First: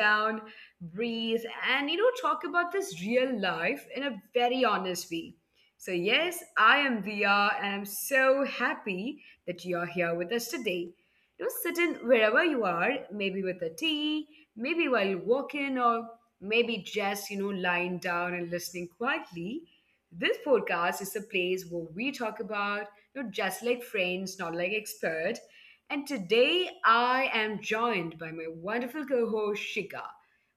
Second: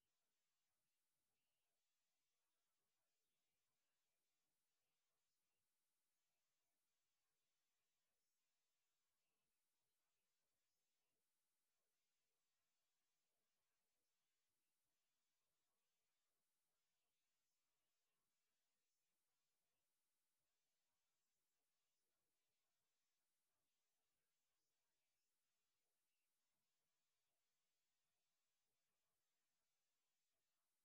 down, breathe, and talk about this real life in a very honest way. So, yes, I am Dia, and I'm so happy that you're here with us today. Sit in wherever you are, maybe with a tea, maybe while you're walking, or maybe just, lying down and listening quietly. This podcast is a place where we talk about, just like friends, not like expert. And today I am joined by my wonderful co-host Shika,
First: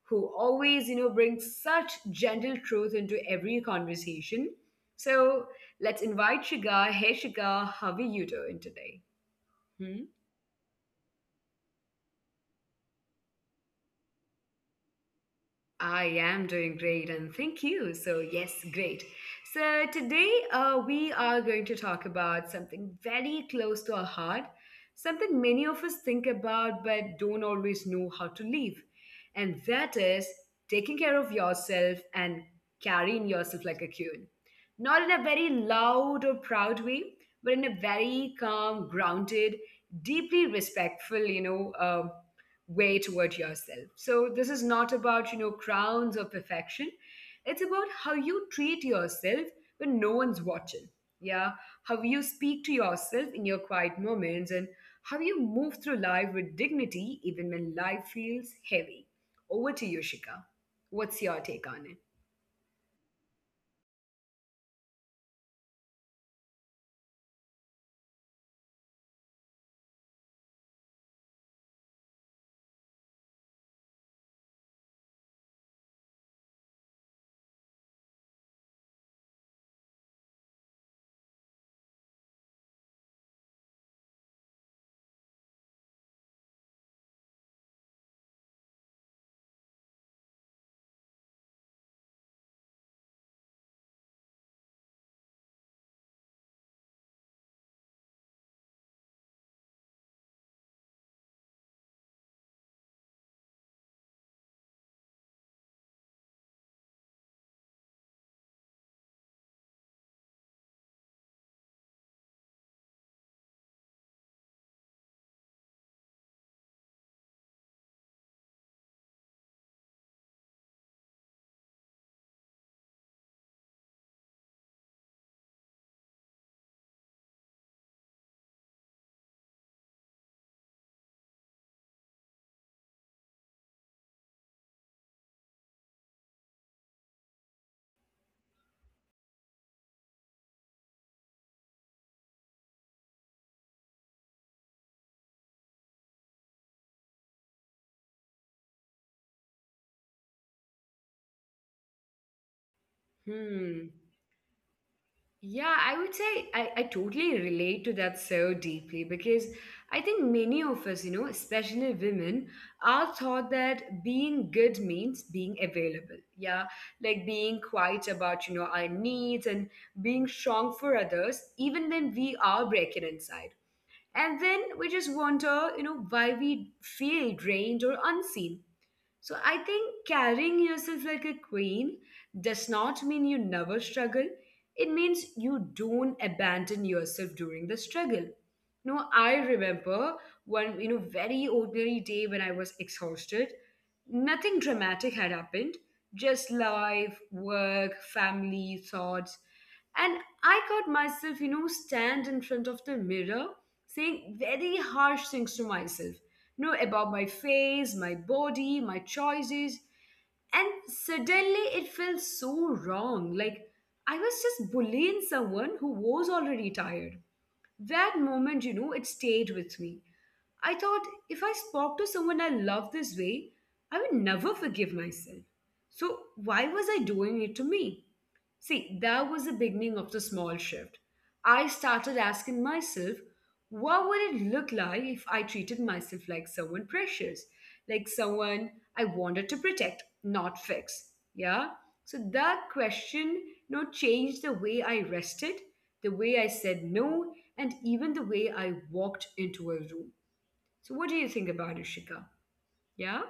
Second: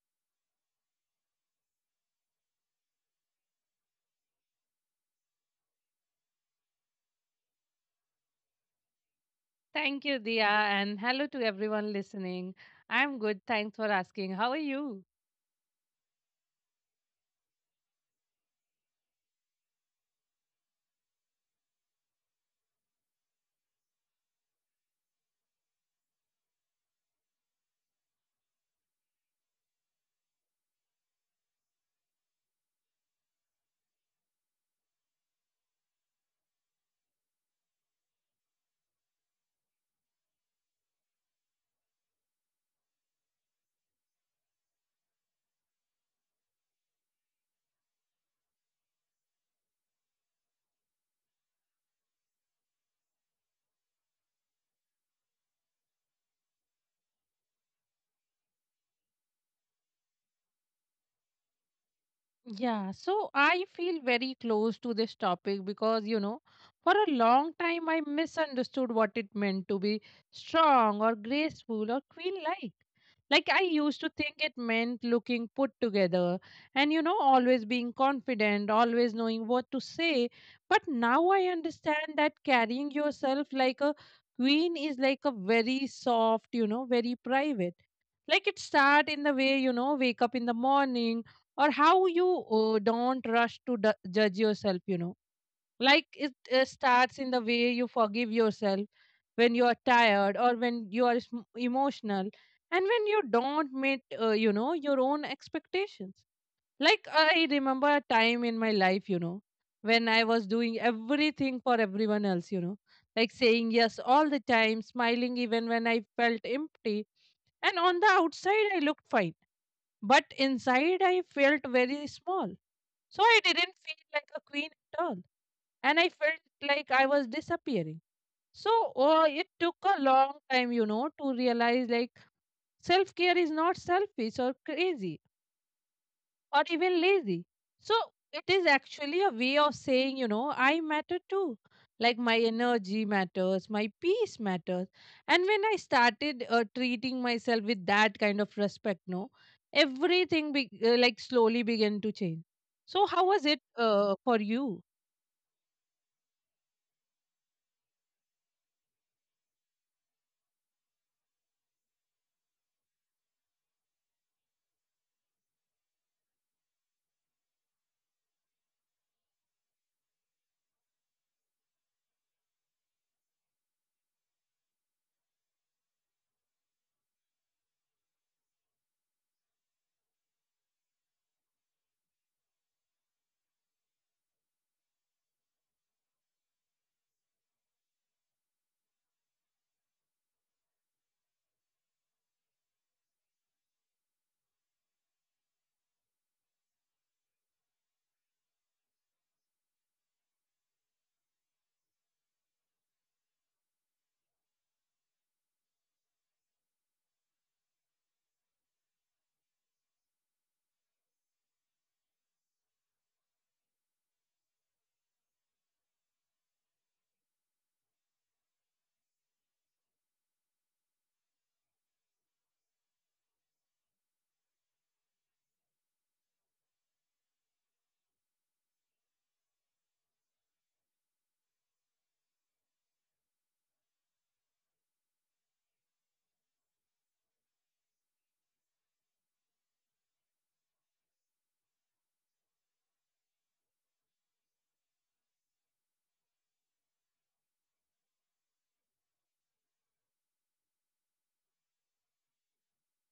who always, brings such gentle truth into every conversation. So let's invite Shika. Hey Shika, how are you doing today? Hmm? Thank you, Dia, and hello to everyone listening. I'm good. Thanks for asking. How are you? I am doing great and thank you. So, yes, great. So, today we are going to talk about something very close to our heart, something many of us think about but don't always know how to live. And that is taking care of yourself and carrying yourself like a queen. Not in a very loud or proud way, but in a very calm, grounded, deeply respectful, way toward yourself. So this is not about, crowns or perfection. It's about how you treat yourself when no one's watching. Yeah. How you speak to yourself in your quiet moments and how you move through life with dignity even when life feels heavy. Over to you, Shika. What's your take on it? Yeah, so I feel very close to this topic because, you know, for a long time I misunderstood what it meant to be strong or graceful or queen-like. Like I used to think it meant looking put together and, you know, always being confident, always knowing what to say. But now I understand that carrying yourself like a queen is like a very soft, you know, very private, like it start in the way you know wake up in the morning or how you don't rush to judge yourself, you know, like it starts in the way you forgive yourself when you are tired or when you are emotional and when you don't meet you know your own expectations. Like I remember a time in my life, you know, when I was doing everything for everyone else, you know, like saying yes all the time, smiling even when I felt empty. And on the outside, I looked fine, but inside, I felt very small. So I didn't feel like a queen at all. And I felt like I was disappearing. So it took a long time, you know, to realize like self care is not selfish or crazy or even lazy. So it is actually a way of saying, you know, I matter too. Like my energy matters, my peace matters. And when I started treating myself with that kind of respect, no, like slowly began to change. So how was it Hmm. For you? Yeah, I would say I totally relate to that so deeply because I think many of us, especially women, are taught that being good means being available. Yeah, like being quiet about, our needs and being strong for others, even when we are breaking inside. And then we just wonder, why we feel drained or unseen. So I think carrying yourself like a queen does not mean you never struggle. It means you don't abandon yourself during the struggle. No, I remember one, very ordinary day when I was exhausted. Nothing dramatic had happened, just life, work, family, thoughts. And I caught myself, stand in front of the mirror saying very harsh things to myself know about my face, my body, my choices. And suddenly it felt so wrong. Like I was just bullying someone who was already tired. That moment, it stayed with me. I thought if I spoke to someone I love this way, I would never forgive myself. So why was I doing it to me? See, that was the beginning of the small shift. I started asking myself, what would it look like if I treated myself like someone precious, like someone I wanted to protect, not fix? Yeah. So that question, changed the way I rested, the way I said no, and even the way I walked into a room. So what do you think about it, Shika? Yeah?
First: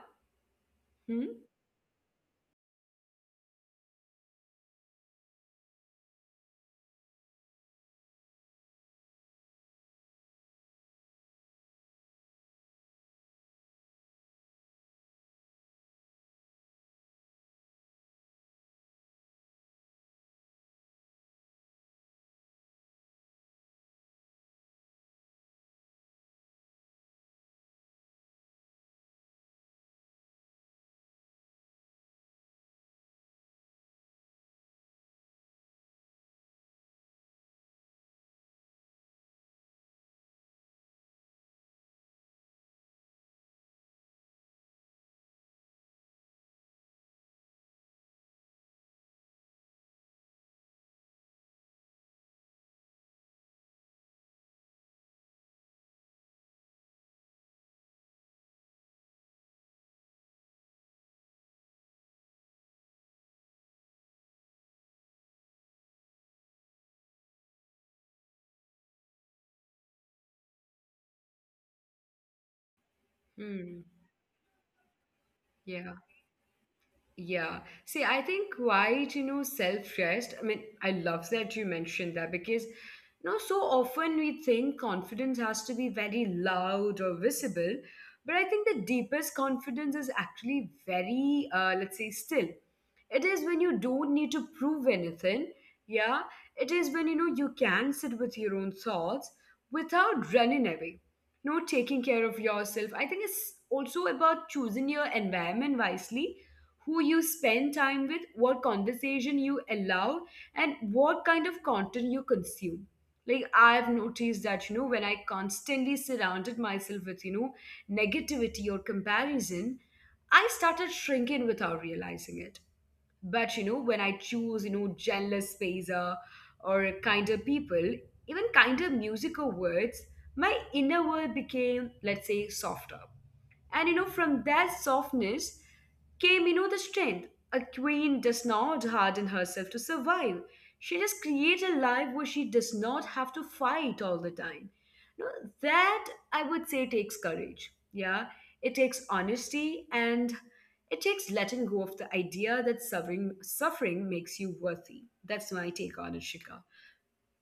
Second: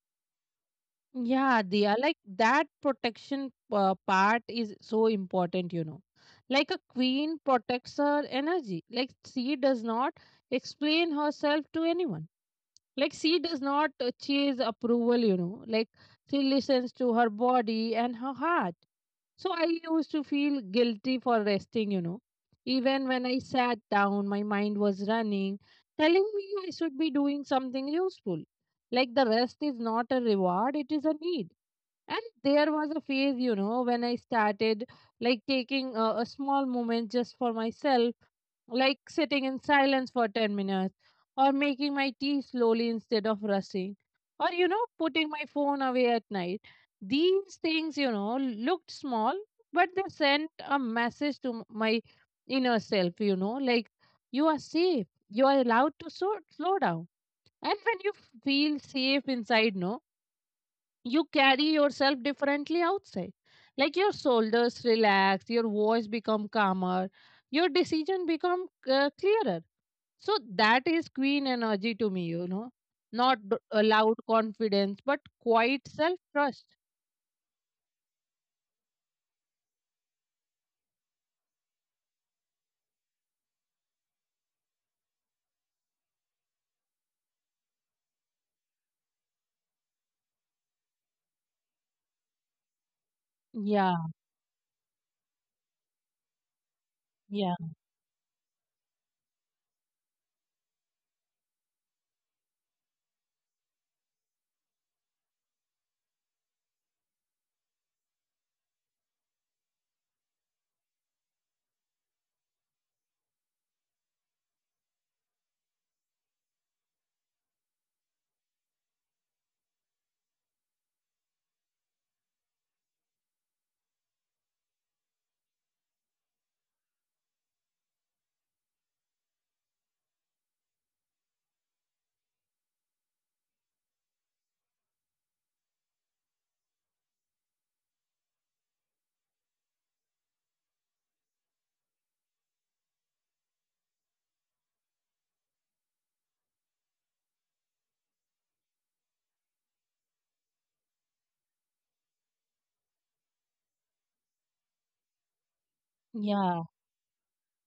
Hmm? Yeah, Diya, like that protection part is so important, you know. Like a queen protects her energy. Like she does not explain herself to anyone. Like she does not chase approval, you know. Like she listens to her body and her heart. So I used to feel guilty for resting, you know, even when I sat down my mind was running telling me I should be doing something useful. Like the rest is not a reward, it is a need. And there was a phase, you know, when I started like taking a small moment just for myself, like sitting in silence for 10 minutes, or making my tea slowly instead of rushing, or you know, putting my phone away at night. These things, you know, looked small, but they sent a message to my inner self, you know, like you are safe, you are allowed to slow down. And when you feel safe inside, no, you carry yourself differently outside. Like your shoulders relax, your voice become calmer, your decision become clearer. So that is queen energy to me, you know, not Hmm. a loud confidence, but quiet Yeah. self trust. Yeah. See, I think quite, self-trust. I mean, I love that you mentioned that because, so often we think confidence has to be very loud or visible, but I think the deepest confidence is actually very, let's say, still. It is when you Yeah, don't need to prove anything. Yeah. It is when you know yeah, you can sit with your own thoughts without running away. Taking care of yourself. I think it's also about choosing your environment wisely, who you spend time with, what conversation you allow, and what kind of content you consume. Like I've noticed that, when I constantly surrounded myself with, negativity or comparison, I started shrinking without realizing it. But when I choose jealous spacer or kinder people, even kinder music or words, my inner world became, let's say, softer. And from that softness came, the strength. A queen does not harden herself to survive. She just creates a life where she does not have to fight all the time. No, that I would say takes courage. Yeah, it takes honesty and it takes letting go of the idea that suffering makes you worthy. That's my take on it, yeah, Shika.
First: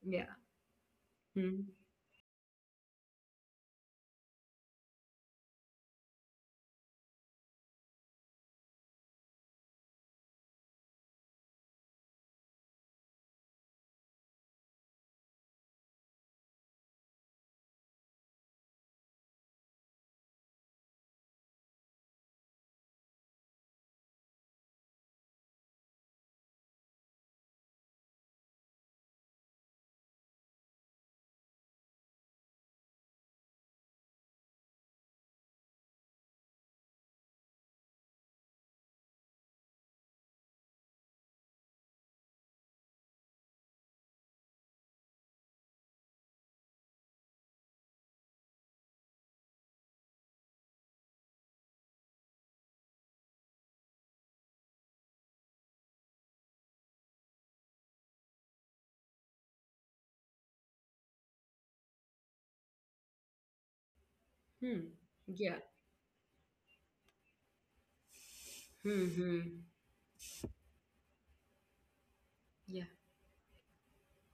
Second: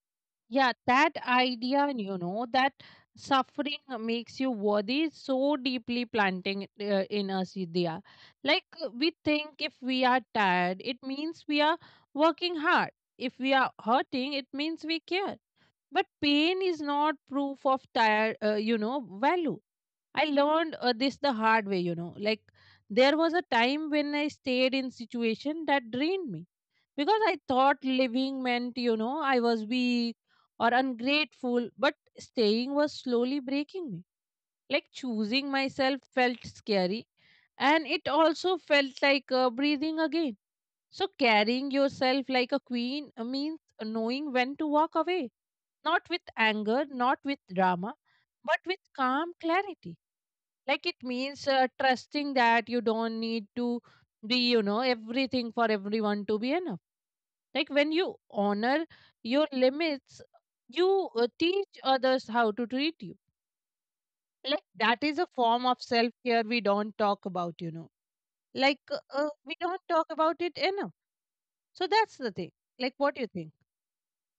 Yeah. yeah. That Hmm. idea, and you know, that suffering makes you worthy is so deeply planting in us, Vidya. Like we think if we are tired, it means we are working hard. If we are hurting, it means we care. But pain is not proof of tired, you know, value. I learned this the hard way, you know. Like there was a time when I stayed in situation that drained me because I thought living meant, you know, I was weak or ungrateful, but staying was slowly breaking me. Like choosing myself felt scary, and it also felt like breathing again. So carrying yourself like a queen means knowing when to walk away, not with anger, not with drama, but with calm clarity. Like it means trusting that you don't need to be, you know, everything for everyone to be enough. Like when you honor your limits, you teach others how to treat you. Like Hmm. that is a Yeah. form of self care we don't talk about, you know, like Hmm. Hmm. we don't talk about it enough. So that's the thing, Yeah. like what do you think?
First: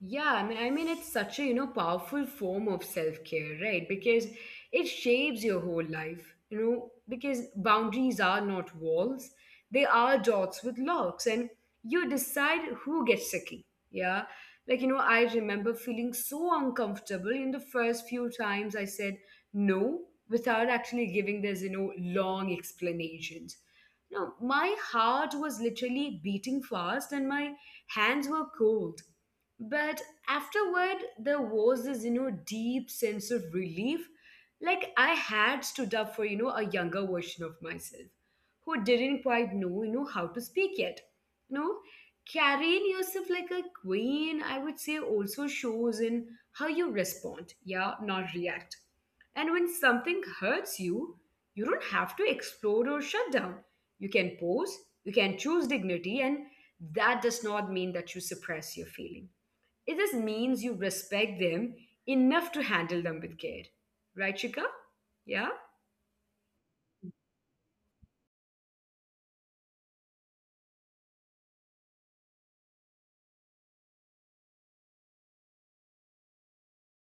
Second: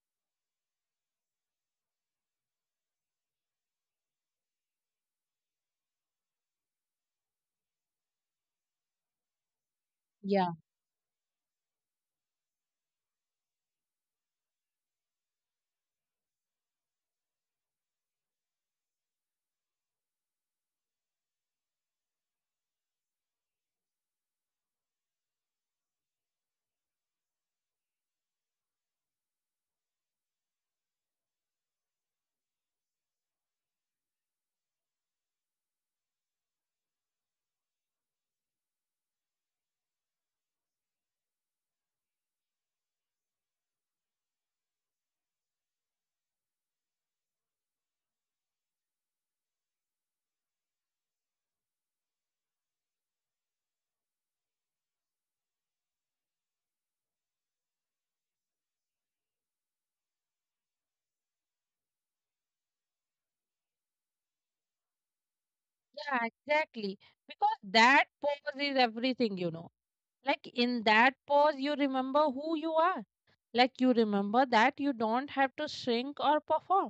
Yeah, I mean, it's such a powerful form of self care, right? Because it shapes your whole life, you know. Because boundaries are not walls; they are Yeah. dots with locks, and you decide who gets the key. Yeah, like I remember feeling so uncomfortable in the first few times I said no without actually giving this long explanations. No, my heart was literally beating fast, and my hands were cold, but afterward, there was this, deep sense of relief. Like I had stood up for, a younger version of myself who didn't quite know, how to speak yet. You know, Carrying yourself like a queen, I would say, also shows in how you respond, yeah, not react. And when something hurts you, you don't have to explode or shut down. You can pause, you can choose dignity, and that does not mean that you suppress your feeling. It just means you respect them enough to handle them with care. Right, Chika? Yeah? Yeah, exactly, because that pause is everything, you know. Like in that pause you remember who you are. Like you remember that you don't have to shrink or perform.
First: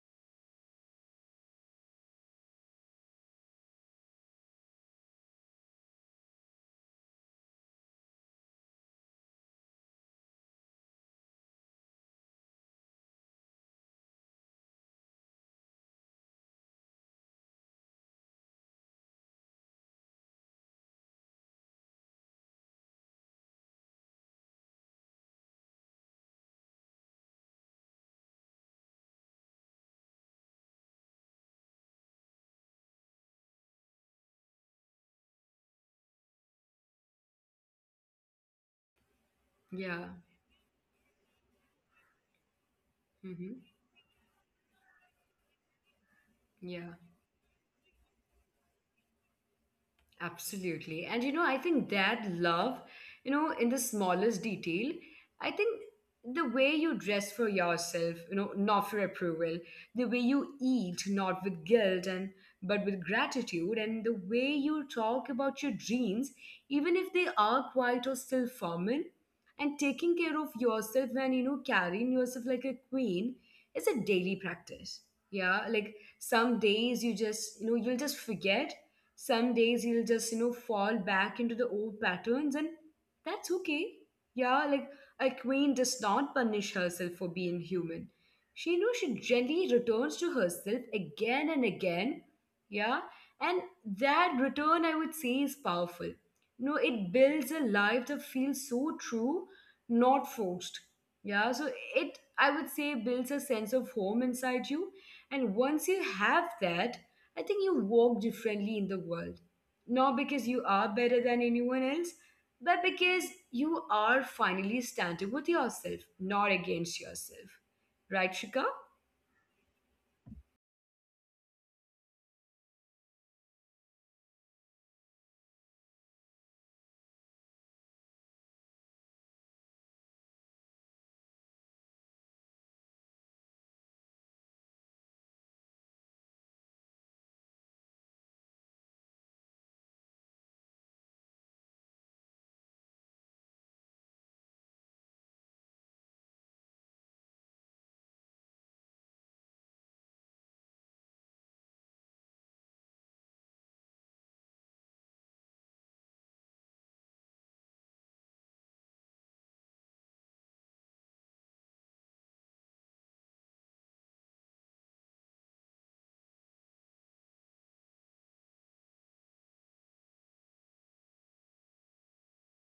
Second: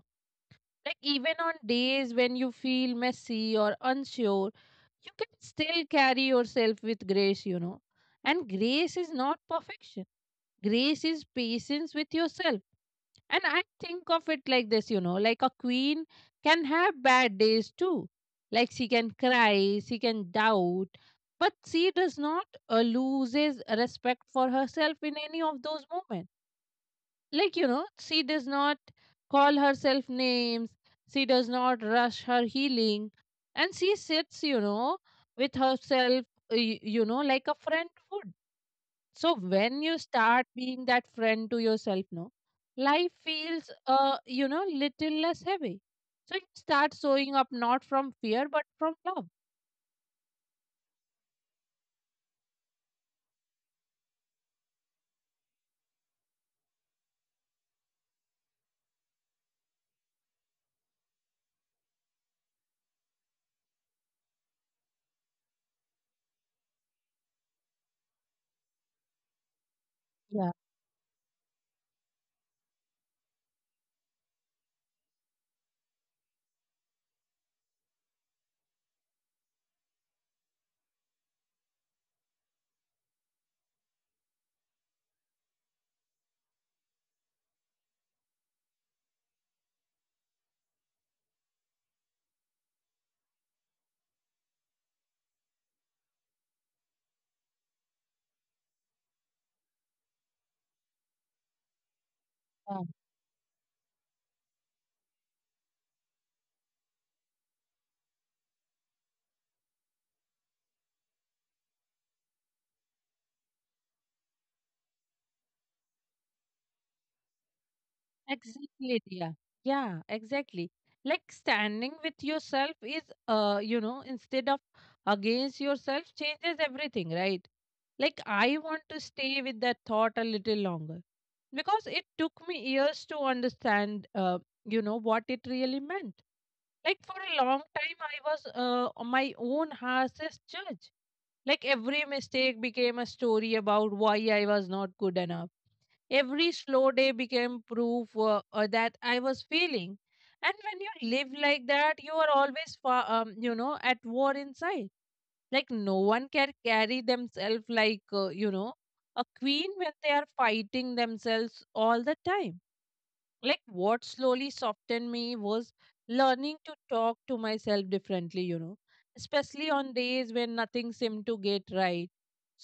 Like even on days when you feel messy or unsure, you can still carry yourself with grace, you know. And grace is not perfection, grace is patience with yourself. And I think of it like this, you know, like a queen can have bad days too. Like she can cry, she can doubt, but she does not loses respect for herself in any of those moments. Like, you know, she does not call herself names, she does not rush her healing, and she sits, you know, with herself you know like a friend would. So when you Yeah. start being that friend to yourself, no, life Hmm. feels you know little less heavy. So you Yeah. start showing up not from fear but from love. Absolutely. And I think that love, in the smallest detail, I think the way you dress for yourself, not for approval, the way you eat, not with guilt and but with gratitude, and the way you talk about your dreams, even if they are quiet or still formal, and taking care of Yeah, yourself and carrying yourself like a queen is a daily practice. Yeah, like some days you just you'll just forget. Some days you'll just, fall back into the old patterns, and that's okay. Yeah, like a queen does not punish herself for being human. She, she gently returns to herself again and again. Yeah, and that return, I would say, is powerful. No, it builds a life that feels so true, not forced. Yeah, so it, I would say, builds a sense of home inside you. And once you have that, I think you walk differently in the world, not because you are better than anyone else, but because you are finally standing with yourself, not against yourself. Right, Shika? exactly, Dia. Yeah, exactly. Like standing with yourself is, you know, instead of against yourself changes everything, right? Like I want to stay with that thought a little longer because it took me years to understand, you know, what it really meant. Like for a long time, I was my own harshest judge. Like every mistake became a story about why I was not good enough. Every slow day became proof that I was failing. And when you live like that, you are always, you know, at war inside. Like no one can carry themselves like, you know, a queen when they are fighting themselves all the time. Like what slowly softened me was learning to talk to myself differently, you know, especially on days when nothing seemed to get right.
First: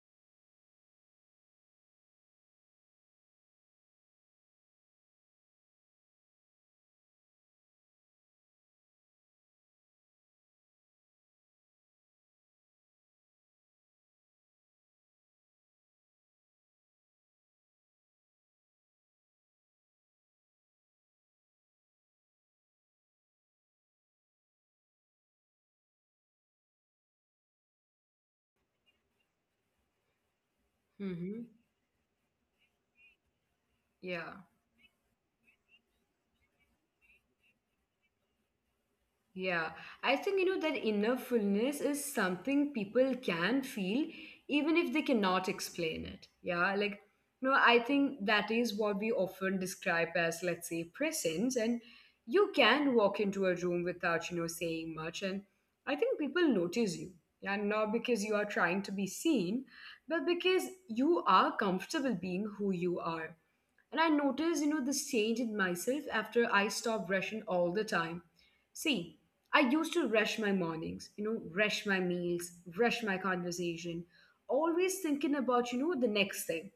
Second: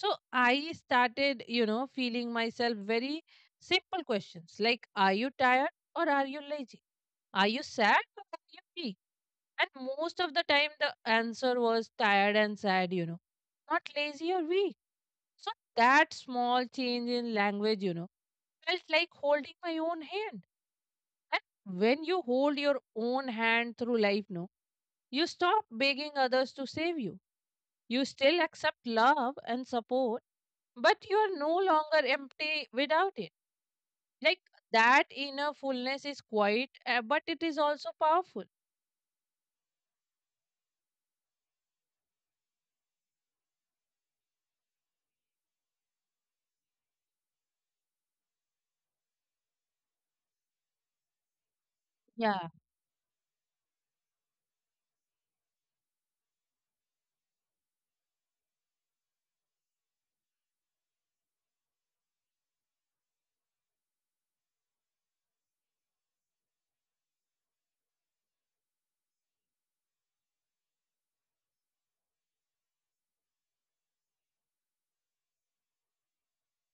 So I started, you know, feeling myself very simple questions like are you tired or are you lazy, are you sad or are you weak. And most of the time the answer was tired and sad, you know, not lazy or weak. So that small change in language, you know, felt like holding my own hand. And when you hold your own hand through life, no, you stop begging others to save you. You still accept love and support, but you are Mm-hmm. no longer empty without it. Like Yeah. that inner fullness is quiet, but it is also powerful. Yeah, I think that inner fullness is something people can feel even if they cannot explain it. Yeah, like I think that is what we often describe as, let's say, presence, and Yeah, you can walk into a room without saying much, and I think people notice you. Yeah, not because you are trying to be seen, but because you are comfortable being who you are. And I noticed, this change in myself after I stopped rushing all the time. See, I used to rush my mornings, rush my meals, rush my conversation, always thinking about, the next thing.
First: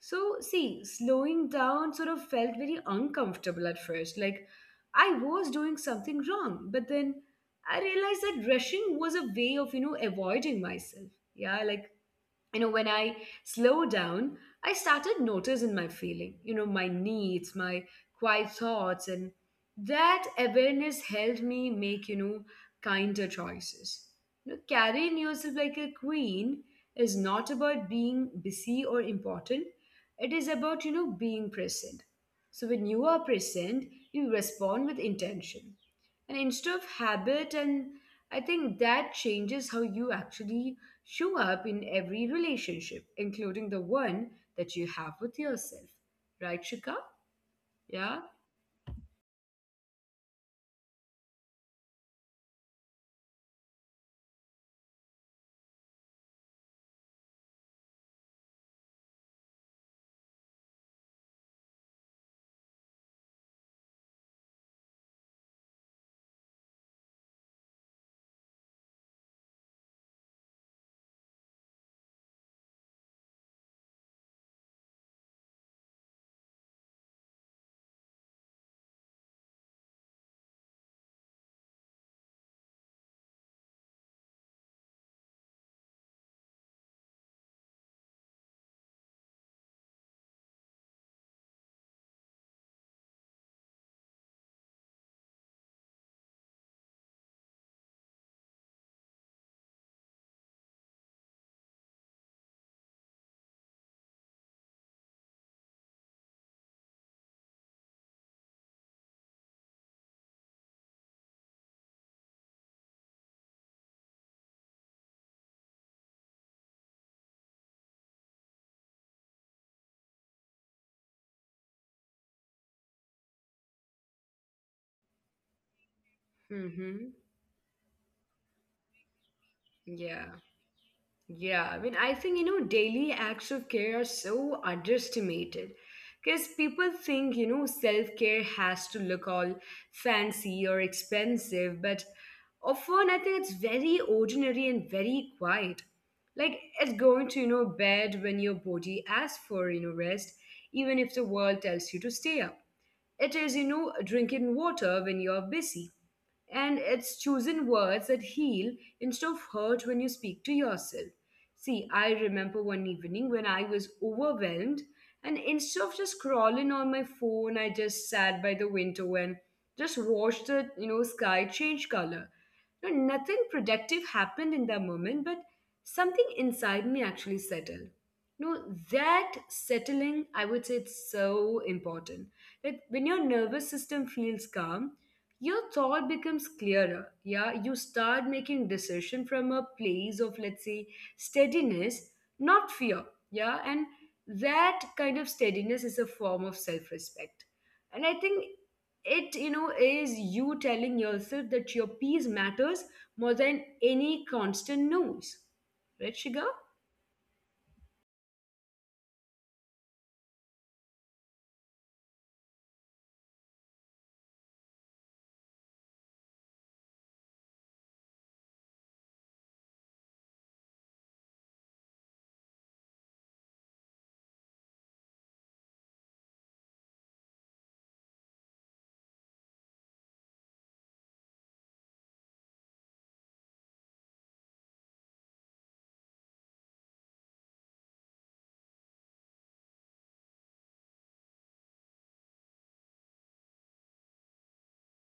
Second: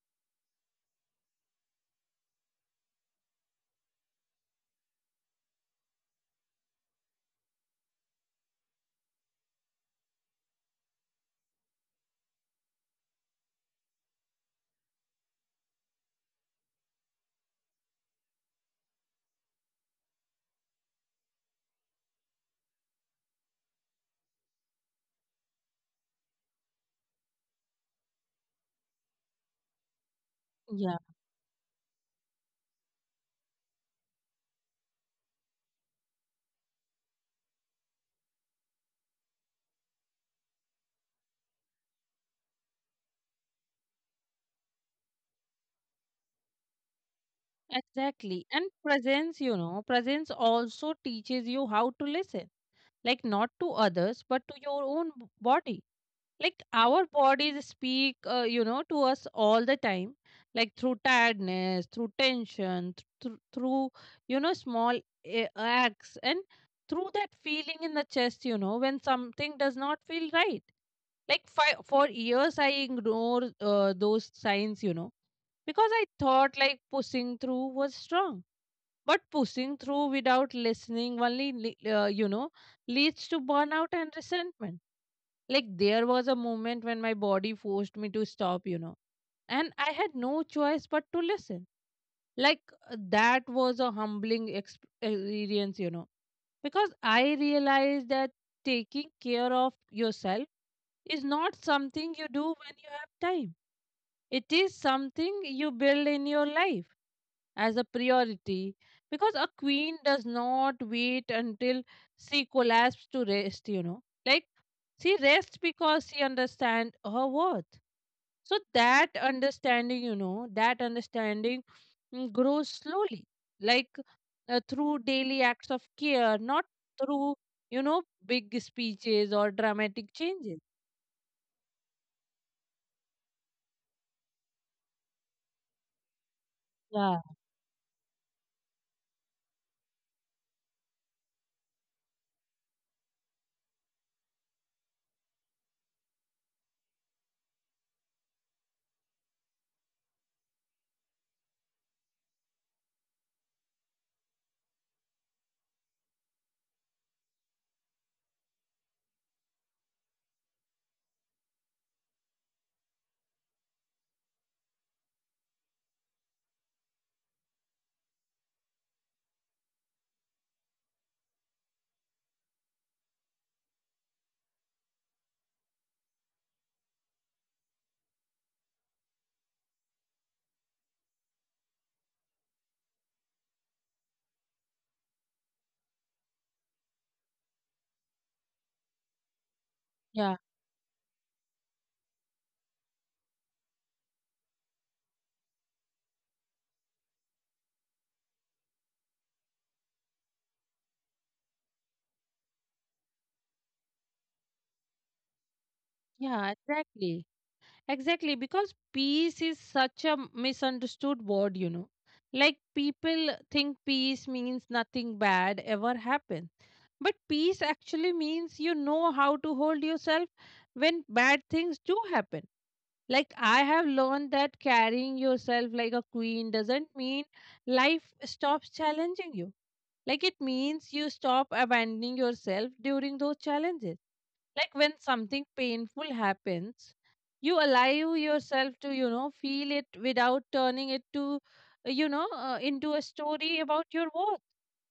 So, see, slowing down sort of felt very uncomfortable at first. Like I was doing something wrong, but then I realized that rushing was a way of, avoiding myself. Yeah, like when I slow down I started noticing my feeling, my needs, my quiet thoughts. And that awareness helped me make, kinder choices. Carrying yourself like a queen is not about being busy or important. It is about, yeah, being present. So when you are present, you respond with intention and instead of habit. And I think that changes how you actually show up in every relationship, including the one that you have with yourself. Right, Shika? Yeah. exactly. And presence, you know, presence also teaches you how to listen, like not to others, but to your own body. Like our bodies speak you know to us all the time, like through tiredness, through tension, through you know small acts, and through that feeling in the chest, you know, when something does not feel right. Like for years I ignored those signs, you know, because I thought like pushing through was strong, but pushing through without listening only you know leads to burnout and resentment. Like there was a moment when my body forced me to stop, you know, and I had no choice but to listen. Like that was a humbling experience, you know, because I realized that taking care of yourself is not something you do when you have time. It is something you build in your life as a priority, because a queen does not wait until she collapses to rest, you know. Like she rests because she understands her worth. So that understanding, you know, that understanding grows slowly, like through daily acts of care, not Mm-hmm. through, you know, big speeches or dramatic Yeah. changes. Yeah, I think, daily acts of care are so underestimated because people Yeah, think, self care has to look all fancy or expensive, but often I think it's very ordinary and very quiet. Like, it's going to, bed when your body asks for, rest, even if the world tells you to stay up. It is, drinking water when you're busy and it's chosen words that heal instead of hurt when you speak to yourself. See, I remember one evening when I was overwhelmed, and instead of just scrolling on my phone, I just sat by the window and just watched the sky change color. No, nothing productive happened in that moment, but something inside me actually settled. No, that settling, I would say it's so important. That when your nervous system feels calm, your thought becomes clearer, yeah, you start making decision from a place of, yeah. let's say, steadiness, not fear. Yeah, and that kind of steadiness is a form of self-respect, and I think it is you telling yourself that your peace matters more than any constant noise, right, Shiga? Yeah, exactly. Exactly. Because peace is such a misunderstood word, you know. Like people think peace means nothing bad ever happens, but peace actually means you know how to hold yourself when bad things do happen. Like I have learned that carrying yourself like a queen doesn't mean life stops challenging you. Like it means you stop abandoning yourself during those challenges. Like when something painful happens you allow yourself to, you know, feel it without turning it to into a story about your worth.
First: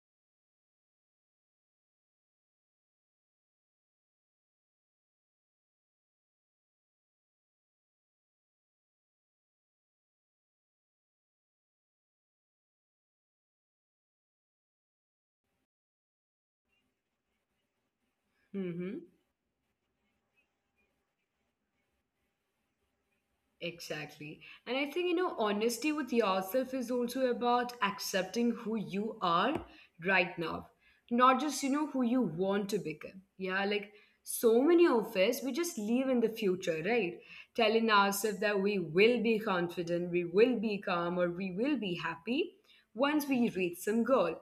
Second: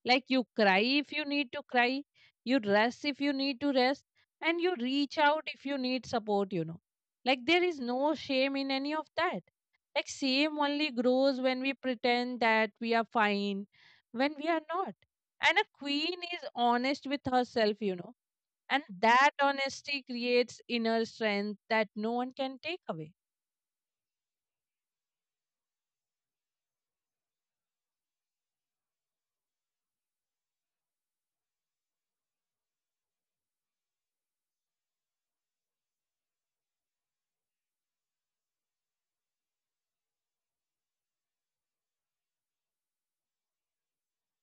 Like you cry if you need to cry, you rest if you need to rest, and you reach out if you need support, you know. Like there is no shame in any of that. Like shame only grows when we pretend that we are fine when we are not. And a queen is honest with herself, you know. And Mm-hmm. that honesty creates inner strength that no one can take away. Exactly. And I think, you know, honesty with yourself is also about accepting who you are right now, not just, you know, who you want to become. Yeah, like so many of us, we just live in the future, right? Telling ourselves that we will be confident, we will be calm, or we will be happy once we reach some goal.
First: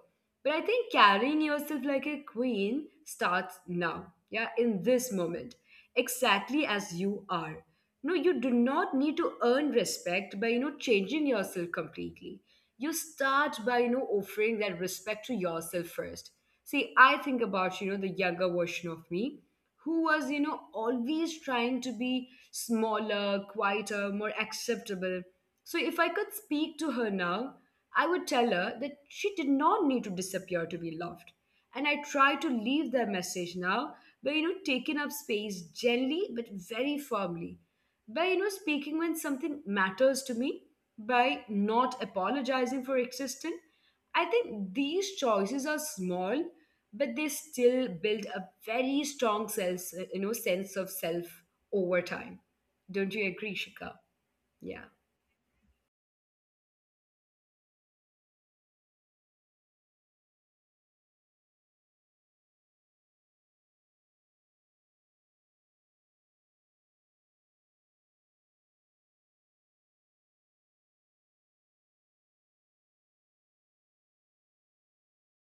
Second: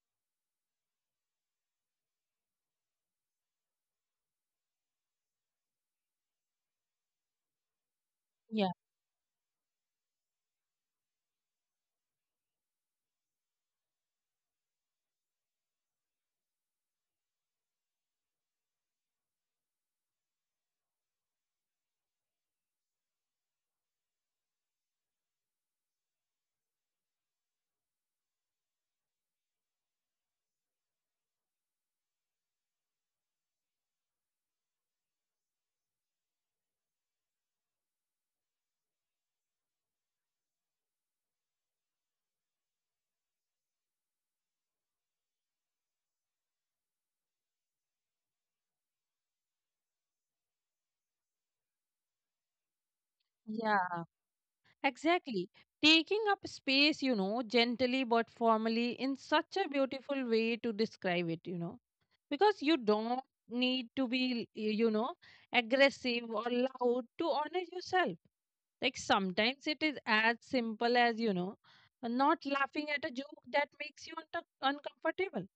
But I think carrying yourself like a queen starts now, yeah, in this moment, exactly as you are. No, you do Yeah, not need to earn respect by, you know, changing yourself completely. You start by, you know, offering that respect to yourself first. See, I think about, you know, the younger version of me, who was, you know, always trying to be smaller, quieter, more acceptable. So if I could speak to her now, I would tell her that she did not need to disappear to be loved. And I try to leave that message now by, you know, taking up space gently but very firmly, by, you know, speaking when something matters to me, by not apologizing for existing. I think these choices are small, but they still build a very strong sense you know sense of self over time. Don't you agree, yeah, Shika? Yeah, exactly. Taking up space, you know, gently but formally in such a beautiful way to describe it, you know, because you don't need to be, you know, aggressive or loud to honor yourself. Like sometimes it is as simple as, you know, not laughing at a joke that makes you uncomfortable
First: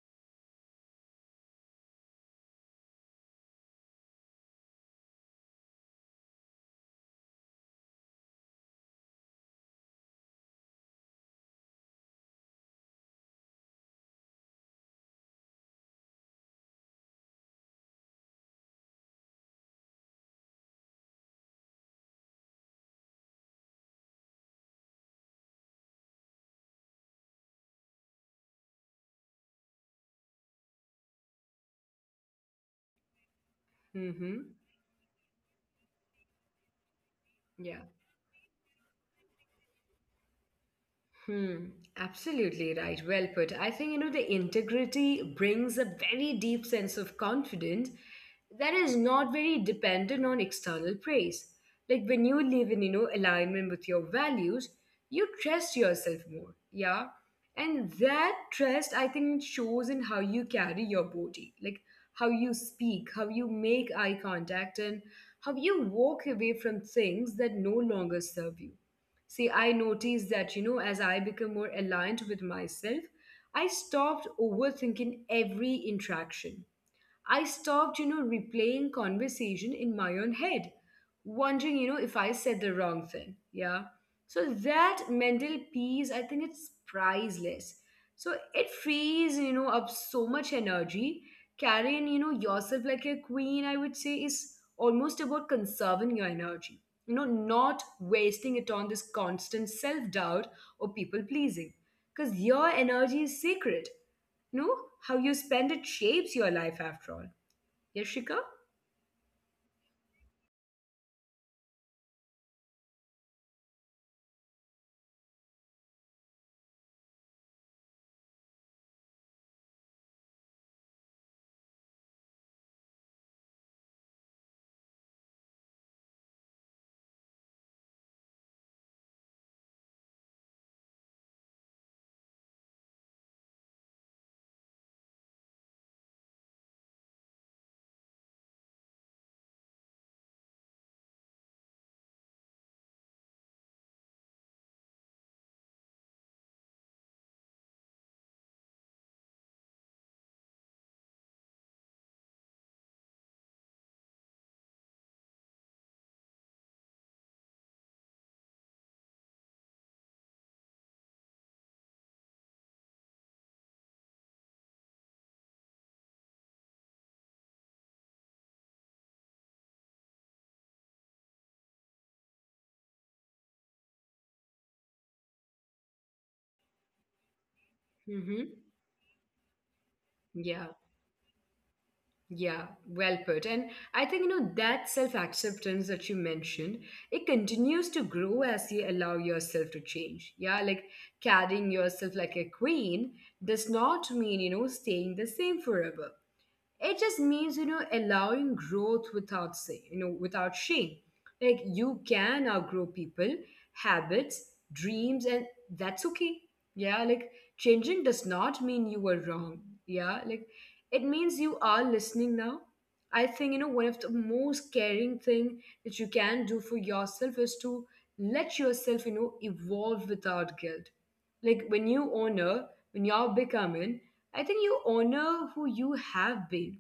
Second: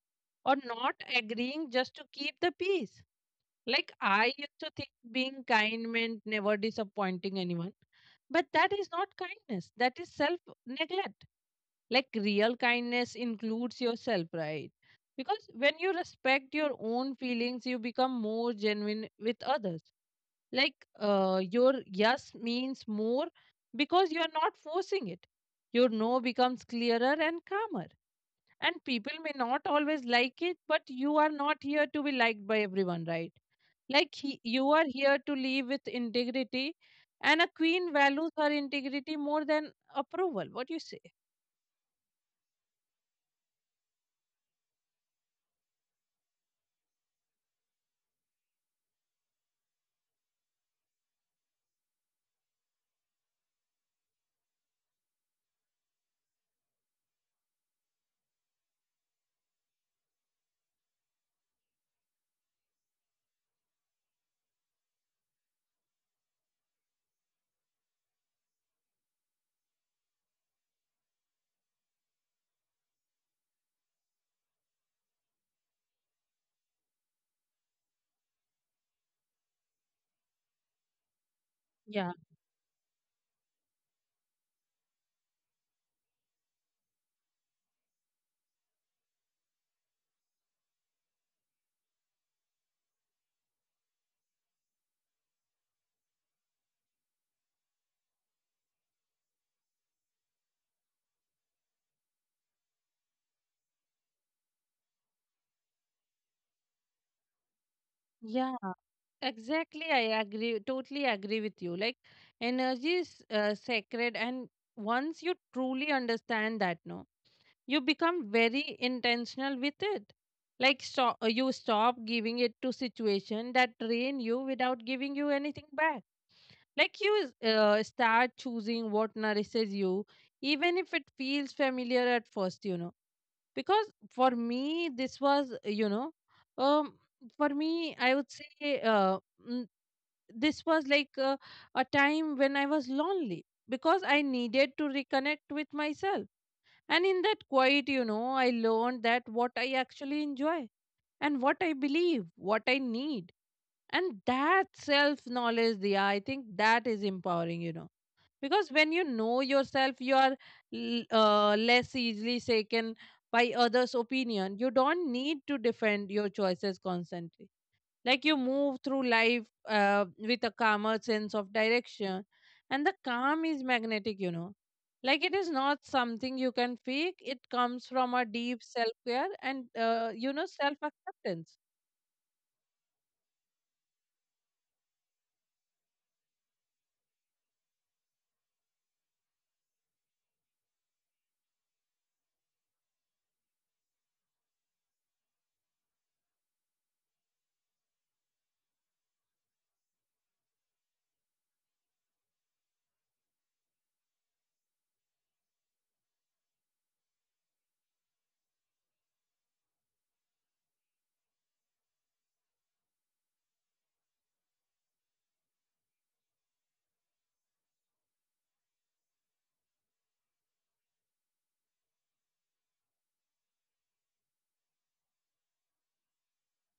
or not agreeing just to keep the peace. Like I used to think being kind meant never disappointing anyone. But that is not kindness. That is self neglect. Like real kindness includes yourself, right? Because when you respect your own feelings, you become more genuine with others. Like your yes means more because you are not forcing it. Your no becomes clearer and calmer. And people may not always like it, but you are not here to be liked by everyone, right? Like he, mm-hmm. you are here to live with integrity, and a Yeah. queen values her integrity more than approval. What do you say? Hmm, absolutely right. Well put. I think, you know, the integrity brings a very deep sense of confidence that is not very dependent on external praise. Like when you live in, you know, alignment with your values, you trust yourself more. Yeah. And that trust, I think, shows in how you carry your body, like how you speak, how you make eye contact, and how you walk away from things that no longer serve you. See, I noticed that, you know, as I become more aligned with myself, I stopped overthinking every interaction. I stopped, you know, replaying conversation in my own head, wondering, you know, Yeah. if I said the wrong thing. Yeah. So that mental peace, I think it's priceless. So it frees, you know, up so much energy. Carrying, you know, yourself like a queen, I would say, is almost about conserving your energy. You know, not wasting it on this constant self doubt or people pleasing. Because your energy is sacred. You know, how you spend it shapes your life after all. Yashika? Yeah, exactly. I agree, totally agree with you. Like, energy is sacred, and once you truly understand that, no, you become very intentional with it. Like, you stop giving it to situation that drain you without giving you anything back. Like you start choosing what nourishes you even if it feels familiar at first, you know. Because for me this was you know um for me I would say mm, this was like a time when I was lonely because I needed to reconnect with myself. And in that quiet, you know, I learned that what I actually enjoy and what I believe, what I need. And that self knowledge, yeah, I think that is empowering, you know. Because when you know yourself, you are less easily shaken by others' opinion. You don't need to defend your choices constantly. Like you move through life with a calmer sense of direction. And the calm is magnetic, you know. Like it is not something you can fake, it comes from a Mm-hmm. deep self care and, you know, Yeah, self acceptance. yeah, well put. And I think, you know, that self acceptance that you mentioned, it continues to grow as you allow yourself to change. Yeah, like carrying yourself like a queen does not mean, you know, staying the same forever. It just means, you know, allowing growth without, say, you know, without shame. Like you can outgrow people, habits, dreams, and that's okay. Yeah, like changing does not mean you were wrong. Yeah, like it means you are listening now. I think, you know, one of the most caring thing that you can do for yourself is to let yourself, you know, evolve without guilt. Like when you honor when you're becoming, I think you honor who you have been.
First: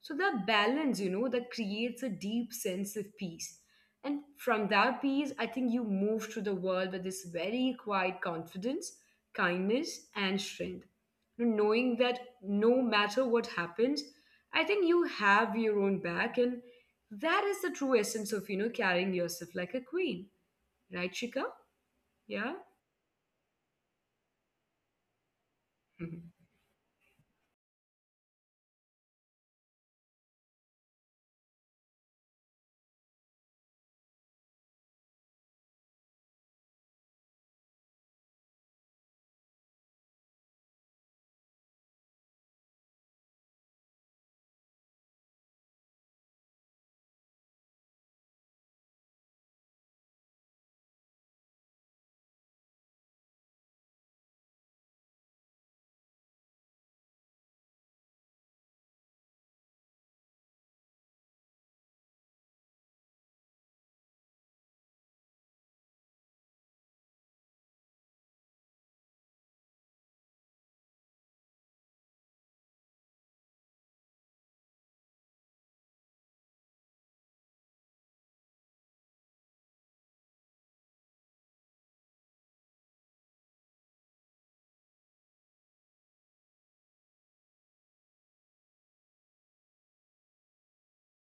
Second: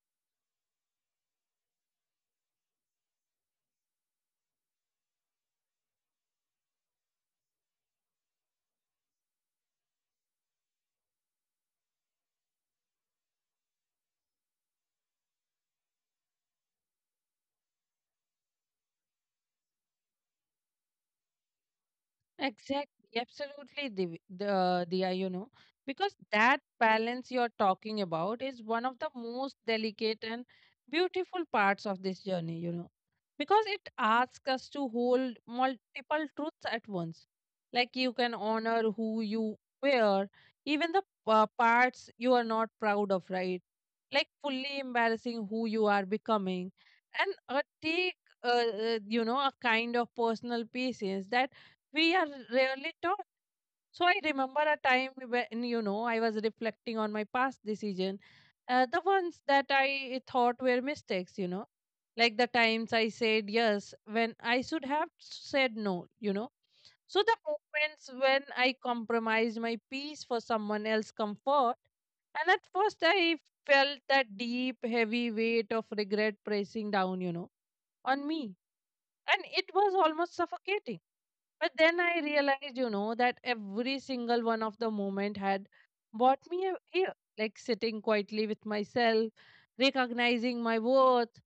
So that balance, you know, that creates a deep sense of peace. And from that peace, I think you move through the world with this very quiet confidence, kindness, and strength. Knowing that no matter what happens, I think you have your own back. And that is the true essence of, you know, carrying yourself like a queen. Right, Shika? Yeah? Exactly, absolutely, Div- the you know, because Mhm. that balance you're talking about is one of the most delicate and beautiful parts of this journey, you know, because it asks us to hold multiple truths at once. Like you can honor who you were, even the parts you are not proud of, right? Like fully embarrassing who you are becoming, and take you know, a kind of personal patience that we are rarely taught. So I remember a time when, you know, I was reflecting on my past decision, the ones that I thought were mistakes. You know, like the times I said yes when I should have said no. You know, so the moments when I compromised my peace for someone else's comfort, and at first I felt that deep, heavy weight of regret pressing down. You know, on me, and it was almost suffocating, but then I realized, you know, that every single one of the moment had brought me here, like sitting quietly with myself, recognizing my worth,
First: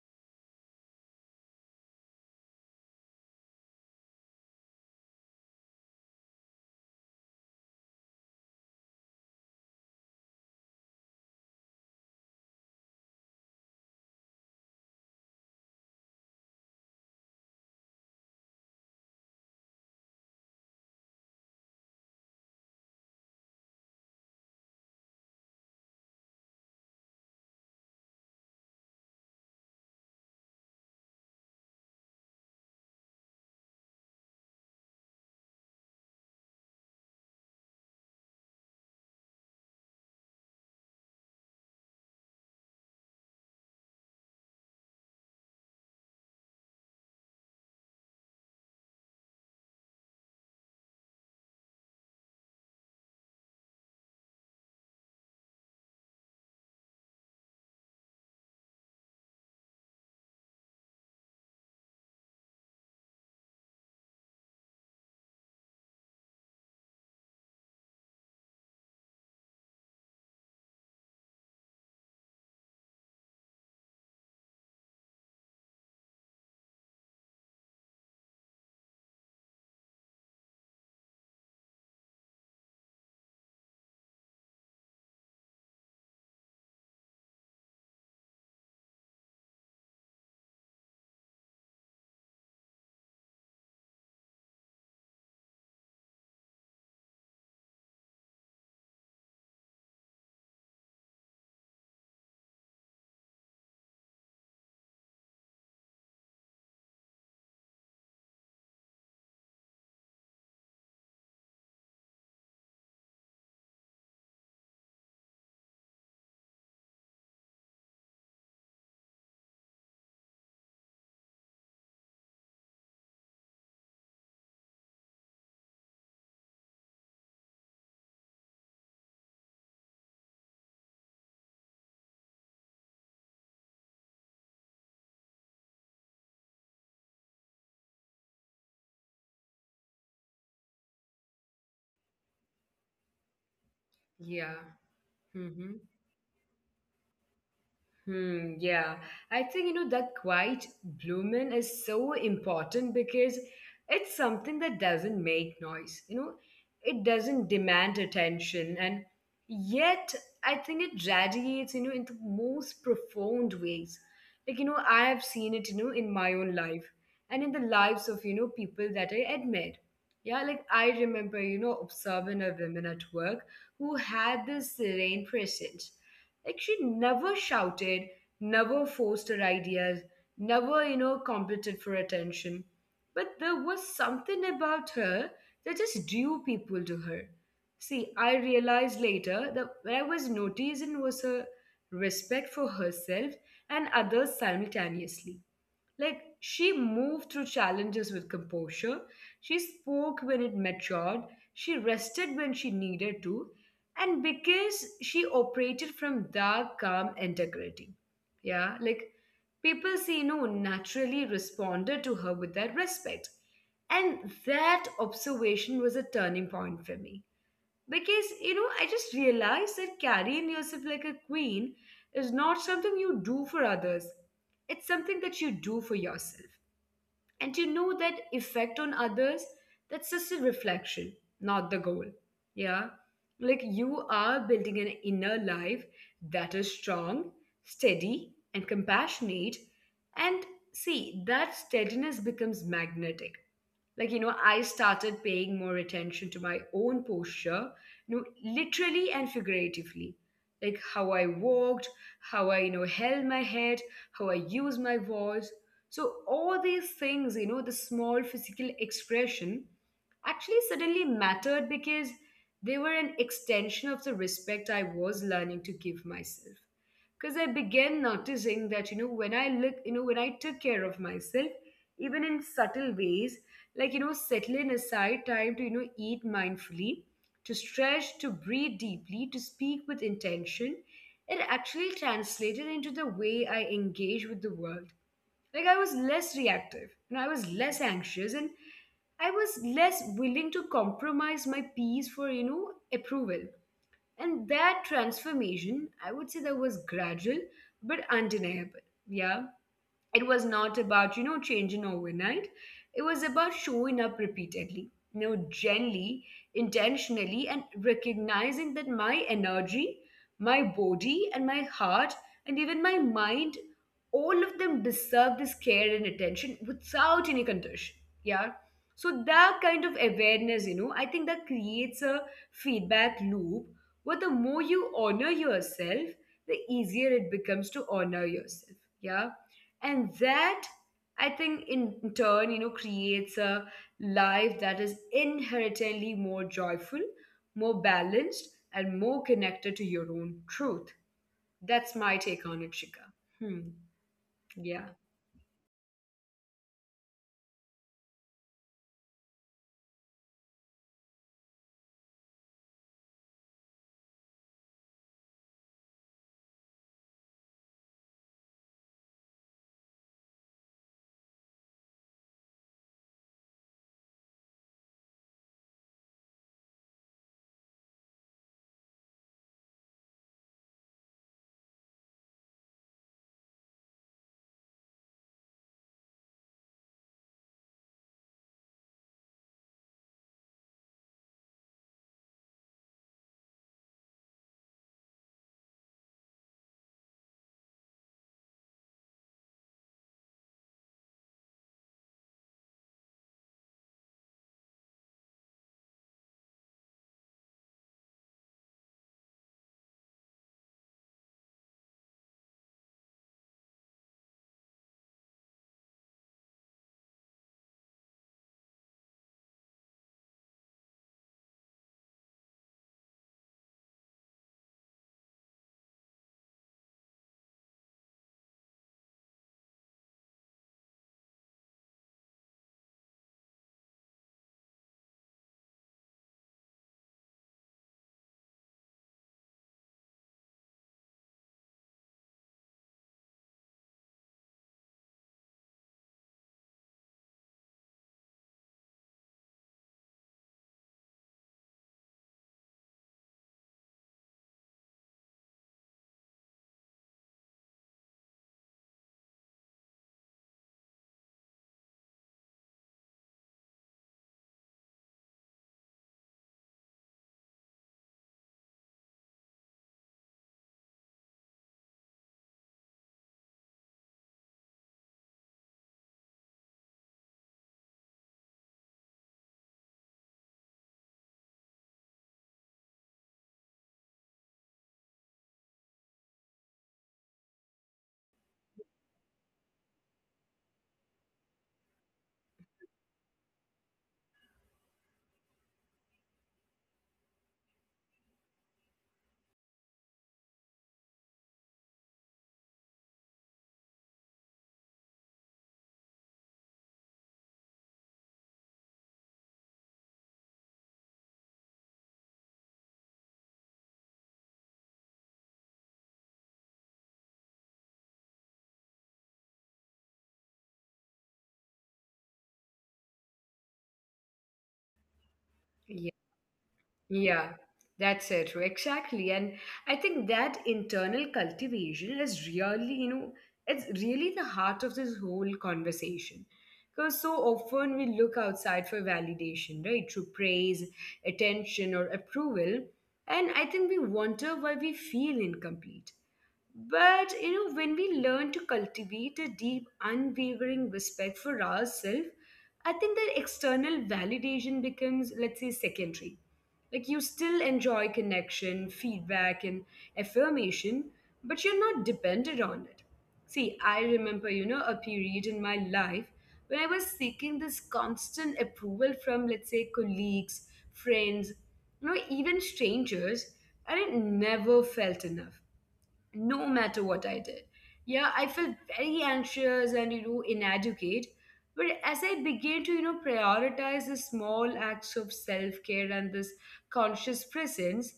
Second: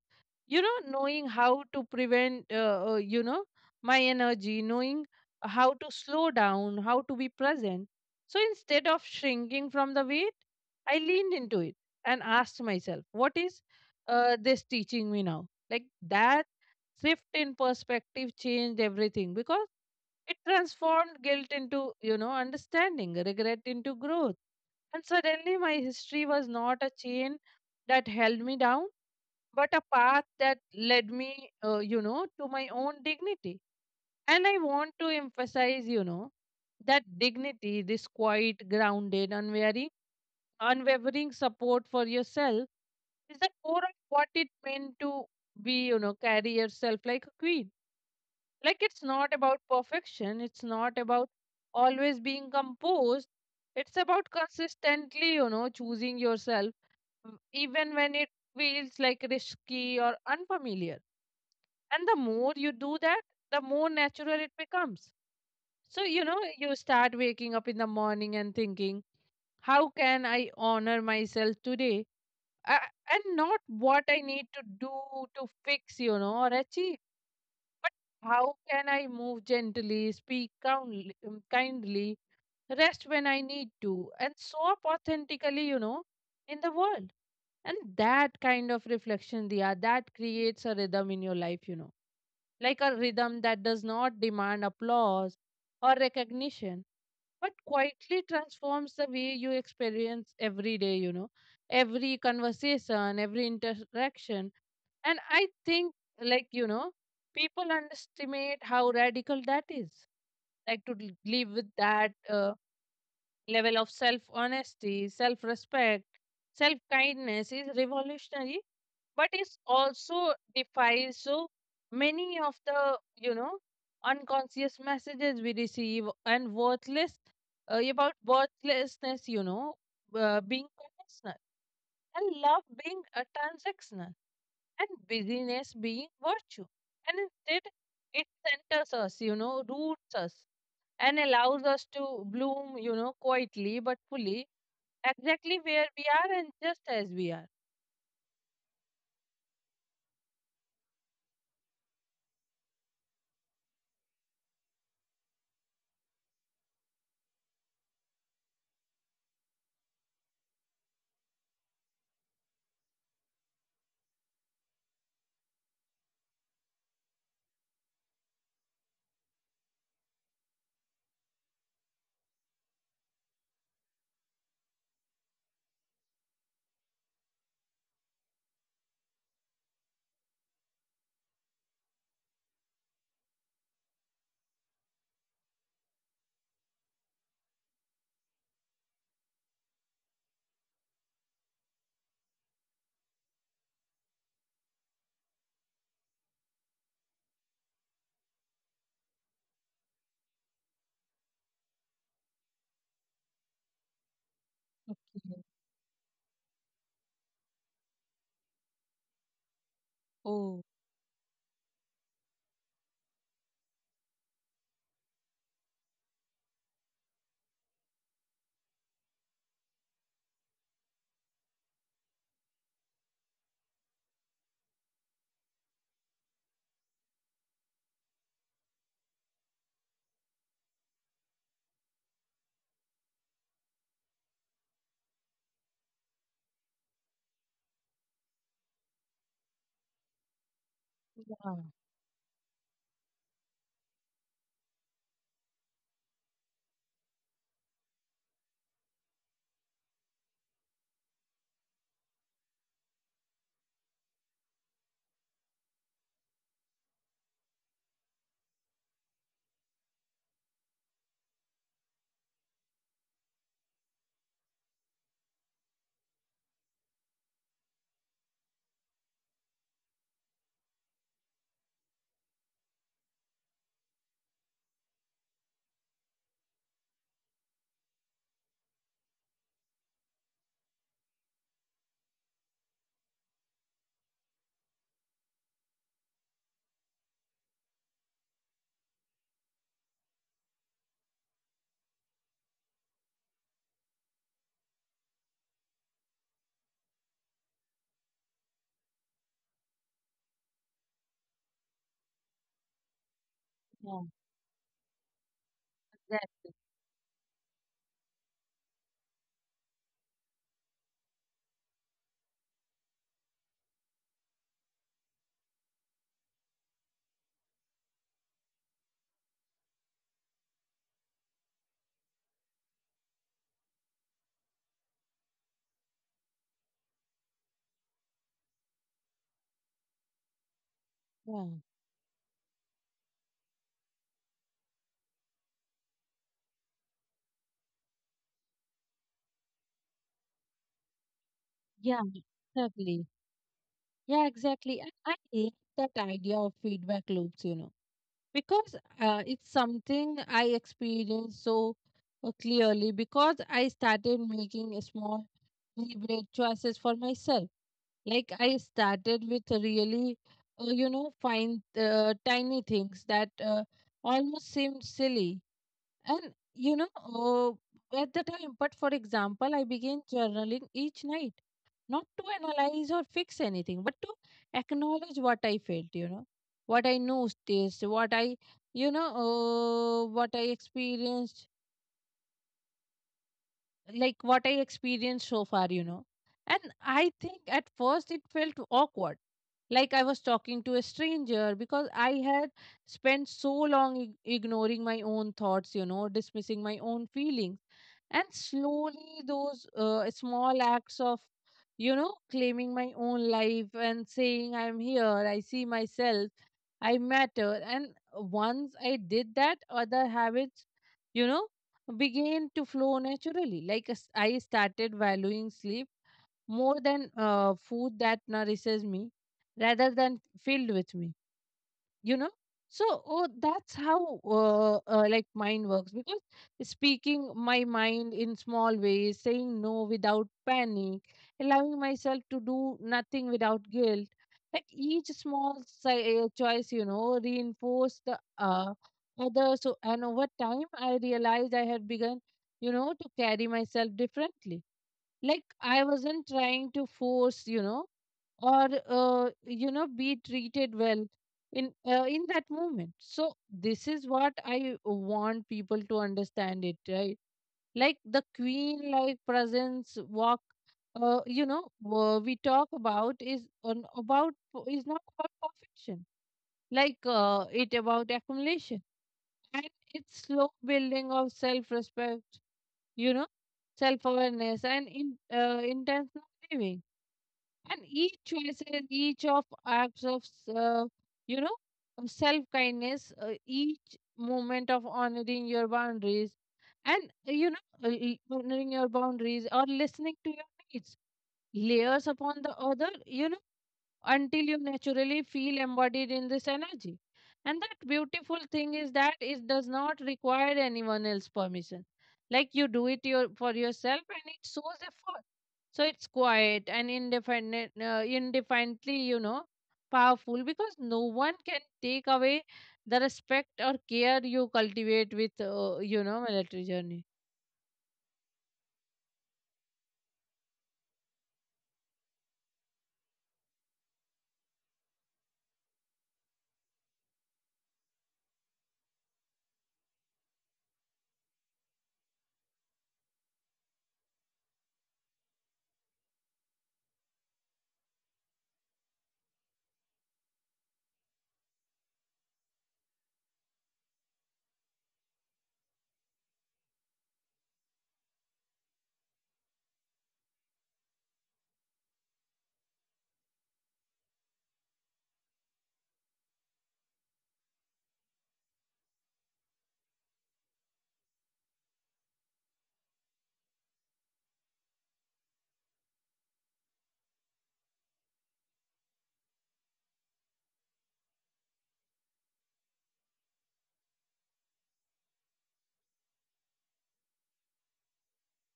you know, knowing how to prevent, you know, my energy, knowing how to slow down, how to be present. So instead of shrinking from the weight, I leaned into it and asked myself, what is this teaching me now? Like that shift in perspective changed everything because it transformed guilt into, you know, understanding, regret into growth. And suddenly my history was not a chain that held me down, but a path that led me, you know, to my own dignity. And I want to emphasize, you know, that dignity, this quiet, grounded, unwavering support for yourself is the core of what it meant to be, you know, carry yourself like a queen. Like it's not about perfection, it's not about always being composed. It's about consistently, you know, choosing yourself even when it feels like risky or unfamiliar. And the more you do that, the more natural it becomes. So, you know, you start waking up in the morning and thinking, how can I honor myself today? I, and not what I need to do to fix, you know, or achieve. How can I move gently, speak kindly, rest when I need to, and show up authentically, you know, in the world? And that kind of reflection, Diya, that creates a rhythm in your life, you know, like a rhythm that does not demand applause or recognition but quietly transforms the way you experience every day, you know, every conversation, every interaction. And I think, like, you know, people underestimate how radical that is. Like, to live with that level of self honesty, self respect, self kindness is revolutionary, but it also defies so many of the, you know, unconscious messages we receive and worthless about worthlessness, you know, being conditional, and love being a transactional, and busyness being virtue. And instead it centers us, you know, roots us and allows us to bloom, you know, quietly but Yeah. fully, exactly where we are and just as we are. Hmm, yeah. I think, you know, that quiet blooming is so important because it's something that doesn't make noise, you know, it doesn't demand attention. And yet, I think it radiates, you know, in the most profound ways. Like, you know, I have seen it, you know, in my own life and in the lives of, you know, people that I admire. Yeah, like I remember, you know, observing a woman at work who had this serene presence. Like she never shouted, never forced her ideas, never, you know, competed for attention. But there was something about her that just drew people to her. See, I realized later that what I was noticing was her respect for herself and others simultaneously. Like, she moved through challenges with composure. She spoke when it matured. She rested when she needed to. And because Okay. she operated from that calm integrity. Yeah, like people see, you Oh, know, naturally responded to her with that respect. And that observation was a turning point for me because, you know, I just realized that carrying yourself like a queen is not something you do for others, it's something that you do for yourself, and to know that effect on others, that's just a reflection, not the goal. Yeah, like you are building an inner life that is strong, steady, and compassionate. And see, that steadiness becomes magnetic. Like, you know, I started paying more attention to my own posture, you know, literally and figuratively. Like how I walked, how I, you know, held my head, how I used my voice. So all these things, you know, the small physical expression actually suddenly mattered because they were an extension of the respect I was learning to give myself. Because I began noticing that, you know, when I took care of myself, even in subtle ways, like, you know, settling aside time to, you know, eat mindfully, to stretch, to breathe deeply, to speak with intention, it actually translated into the way I engage with the world. Like I was less reactive, you know, I was less anxious, and I was less willing to compromise my peace for, you know, approval. And that transformation, I would say that was gradual but undeniable. Yeah, it was not about, you know, changing overnight. It was about yeah, showing up repeatedly, you know, gently, yeah. intentionally, and recognizing that my energy, my body, and my heart, and even my mind, all of them deserve this care and attention without any condition. Yeah, so that kind of awareness, you know, I think that creates a feedback loop where the more you honor yourself, the easier it becomes to honor yourself. Yeah, and that, I think, Yeah, in turn, you know, creates a life that is inherently more joyful, more balanced, and more connected to your own truth. That's my yeah, take on it, Shika. exactly. Hmm. Yeah, Yeah. exactly. And I hate that idea of feedback loops, you know, because it's something I experienced so clearly because I started making a small deliberate choices for myself. Like I started with really, you know, fine, tiny things that almost seemed silly. And, you know, at the time, but for example, I began journaling each night not to analyze or fix anything, but to acknowledge what I felt, you know, what I noticed, what I, you know, what I experienced, like what I experienced so far, you know. And I think at first it felt awkward, like I was talking to a stranger because I had spent so long ignoring my own thoughts, you know, dismissing my own feelings. And slowly those small acts of, you know, claiming my own life and saying I'm here, I see myself, I matter. And once I did that, other habits, you know, began to flow naturally, like as I started valuing sleep more than food that nourishes me rather than filled with me, you know. So oh, that's how like mind works, because speaking my mind in small ways, saying no without panic, allowing myself to do nothing without guilt, like each small choice, you know, reinforce the other. So, and over time I realized I had begun, you know, to carry myself differently. Like I wasn't trying to force, you know, or you know, be treated well in that moment. So this is what I want people to understand it, right? Like the queen like presence walk, you know, we talk about is on about is not about perfection. Like it about accumulation, and it's slow building of self respect, you know, self awareness and in intentional living. And each choices, each of acts of uh, you know, self kindness, each moment of honoring your boundaries and, you know, honoring your boundaries or listening to your needs layers upon the other, you know, until you naturally feel embodied in this energy. And that beautiful thing is that it does not require anyone else's permission. Like you do it your, for yourself and it shows effort. So it's quiet and indefinite, indefinitely, you know, powerful because no one can take away the respect or care you cultivate with, you know, military journey. Yeah, that's it true. Exactly. And I think that internal cultivation is really, you know, it's really the heart of this whole conversation. Because so often we look outside for validation, right? Through praise, attention, or approval. And I think we wonder why we feel incomplete. But you know, when we learn to cultivate a deep, unwavering respect for ourselves, I think that external validation becomes, let's say, secondary. Like you still enjoy connection, feedback, and affirmation, but you're not dependent on it. See, I remember, you know, a period in my life when I was seeking this constant approval from, let's say, colleagues, friends, you know, even strangers, and it never felt enough no matter what I did. Yeah, I felt very anxious and, you know, inadequate. But as I began to, you know, prioritize the small acts of self care and this conscious presence,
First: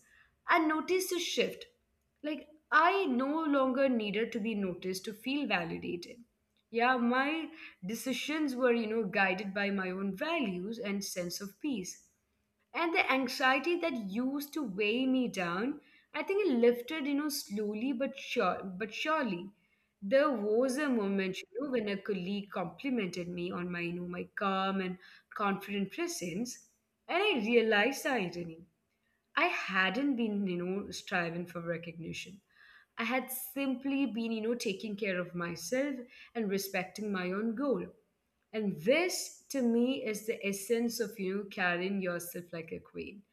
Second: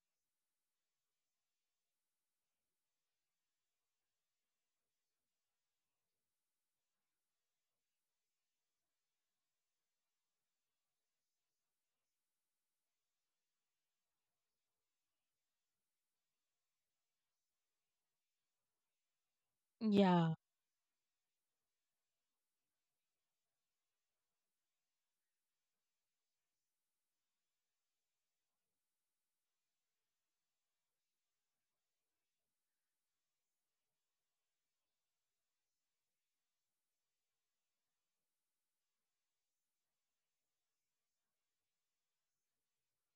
I noticed a shift. Like, I no longer needed to be noticed to feel validated. Yeah, my decisions were, you know, guided by my own values and sense of peace, and the anxiety that used to weigh me down, I think it lifted, you know, slowly but surely. There Yeah, was a moment, you know, when a colleague complimented me on my, you know, my calm and confident presence, and I realized the irony. I hadn't been, you know, striving for recognition. I had simply been, you know, taking care of myself and respecting my own goal. And this, to me, is the essence of you carrying yourself like a queen,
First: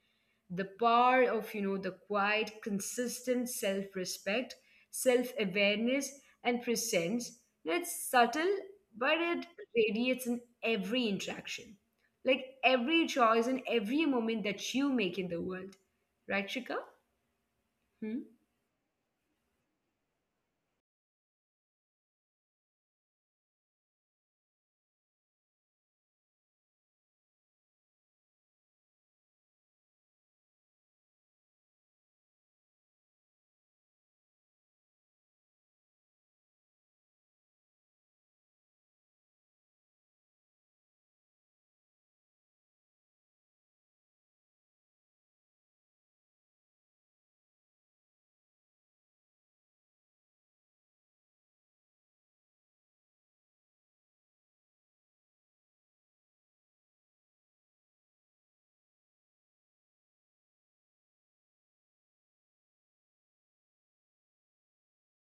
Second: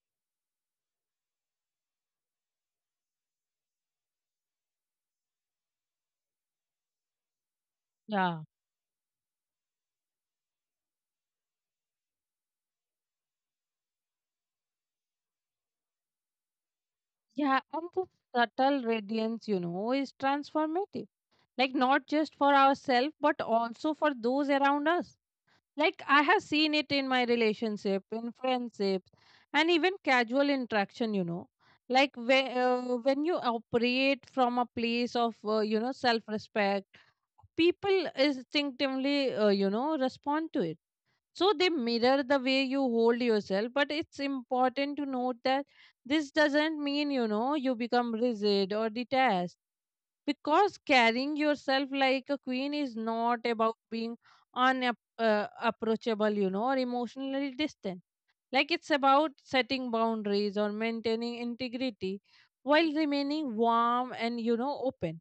the power of, you know, the quiet consistent self-respect, self-awareness, and presence. You know, it's yeah. subtle, but it radiates in every interaction, like every choice and every moment that you make in the world. Right, Shika? Yeah, and the Hmm? subtle radiance, you know, is transformative. Like not just for ourselves, but also for those around us. Like I have seen it in my relationship, in friendships, and even casual interaction, you know. Like when, when you operate from a place of, you know, self-respect, people instinctively, you know, respond to it. So they mirror the way you hold yourself, but it's important to note that this doesn't mean, you know, you become rigid or detached, because carrying yourself like a queen is not about being unapproachable approachable, you know, or emotionally distant. Like it's about setting boundaries or maintaining integrity while remaining warm and, you know, open.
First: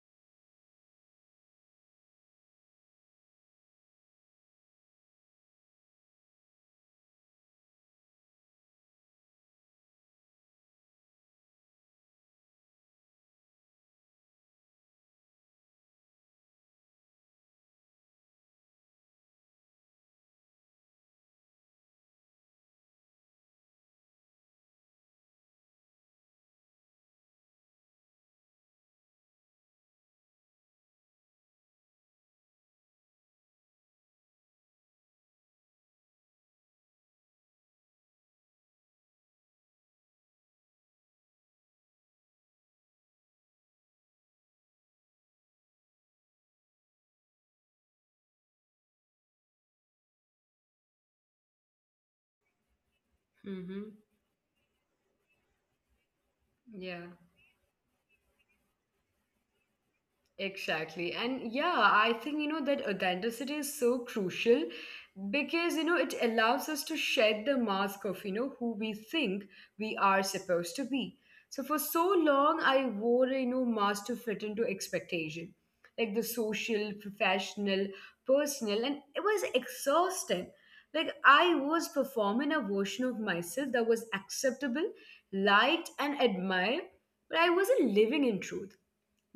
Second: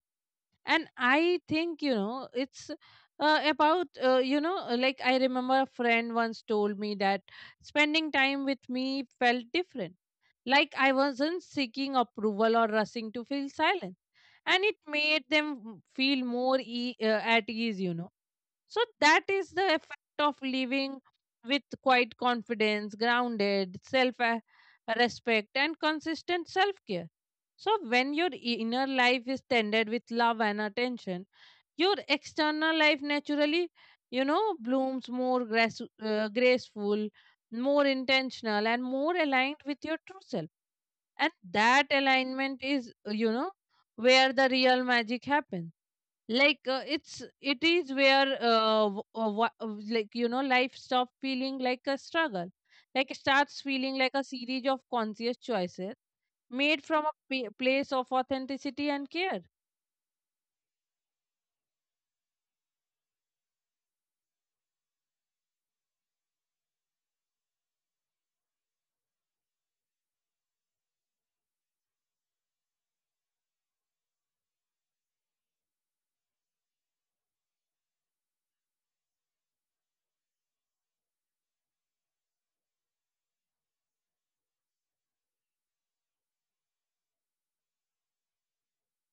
And I think, you know, it's about you know like I remember a friend once told me that spending time with me felt different, like I wasn't seeking approval or rushing to feel silent, and it made them feel more at ease, you know. So that is the effect of living with quiet confidence, grounded self respect, and consistent self care. So when your inner life is tended with love and attention, your external life naturally, you know, blooms more grace, graceful, more intentional, and more aligned with your true self. And that alignment is, you know, where the real magic happens. Like it is where like, you know, life stops feeling like a struggle. Like it starts Mm-hmm. feeling like a series of conscious choices made Yeah. from a place of authenticity and care. Exactly. And yeah, I think, you know, that authenticity is so crucial because, you know, it allows us to shed the mask of, you know, who we think we are supposed to be. So for so long, I wore a, you know, mask to fit into expectation, like the social, professional, personal, and it was exhausting. Like I was performing a version of myself that was acceptable, liked, and admired, but I wasn't living in truth.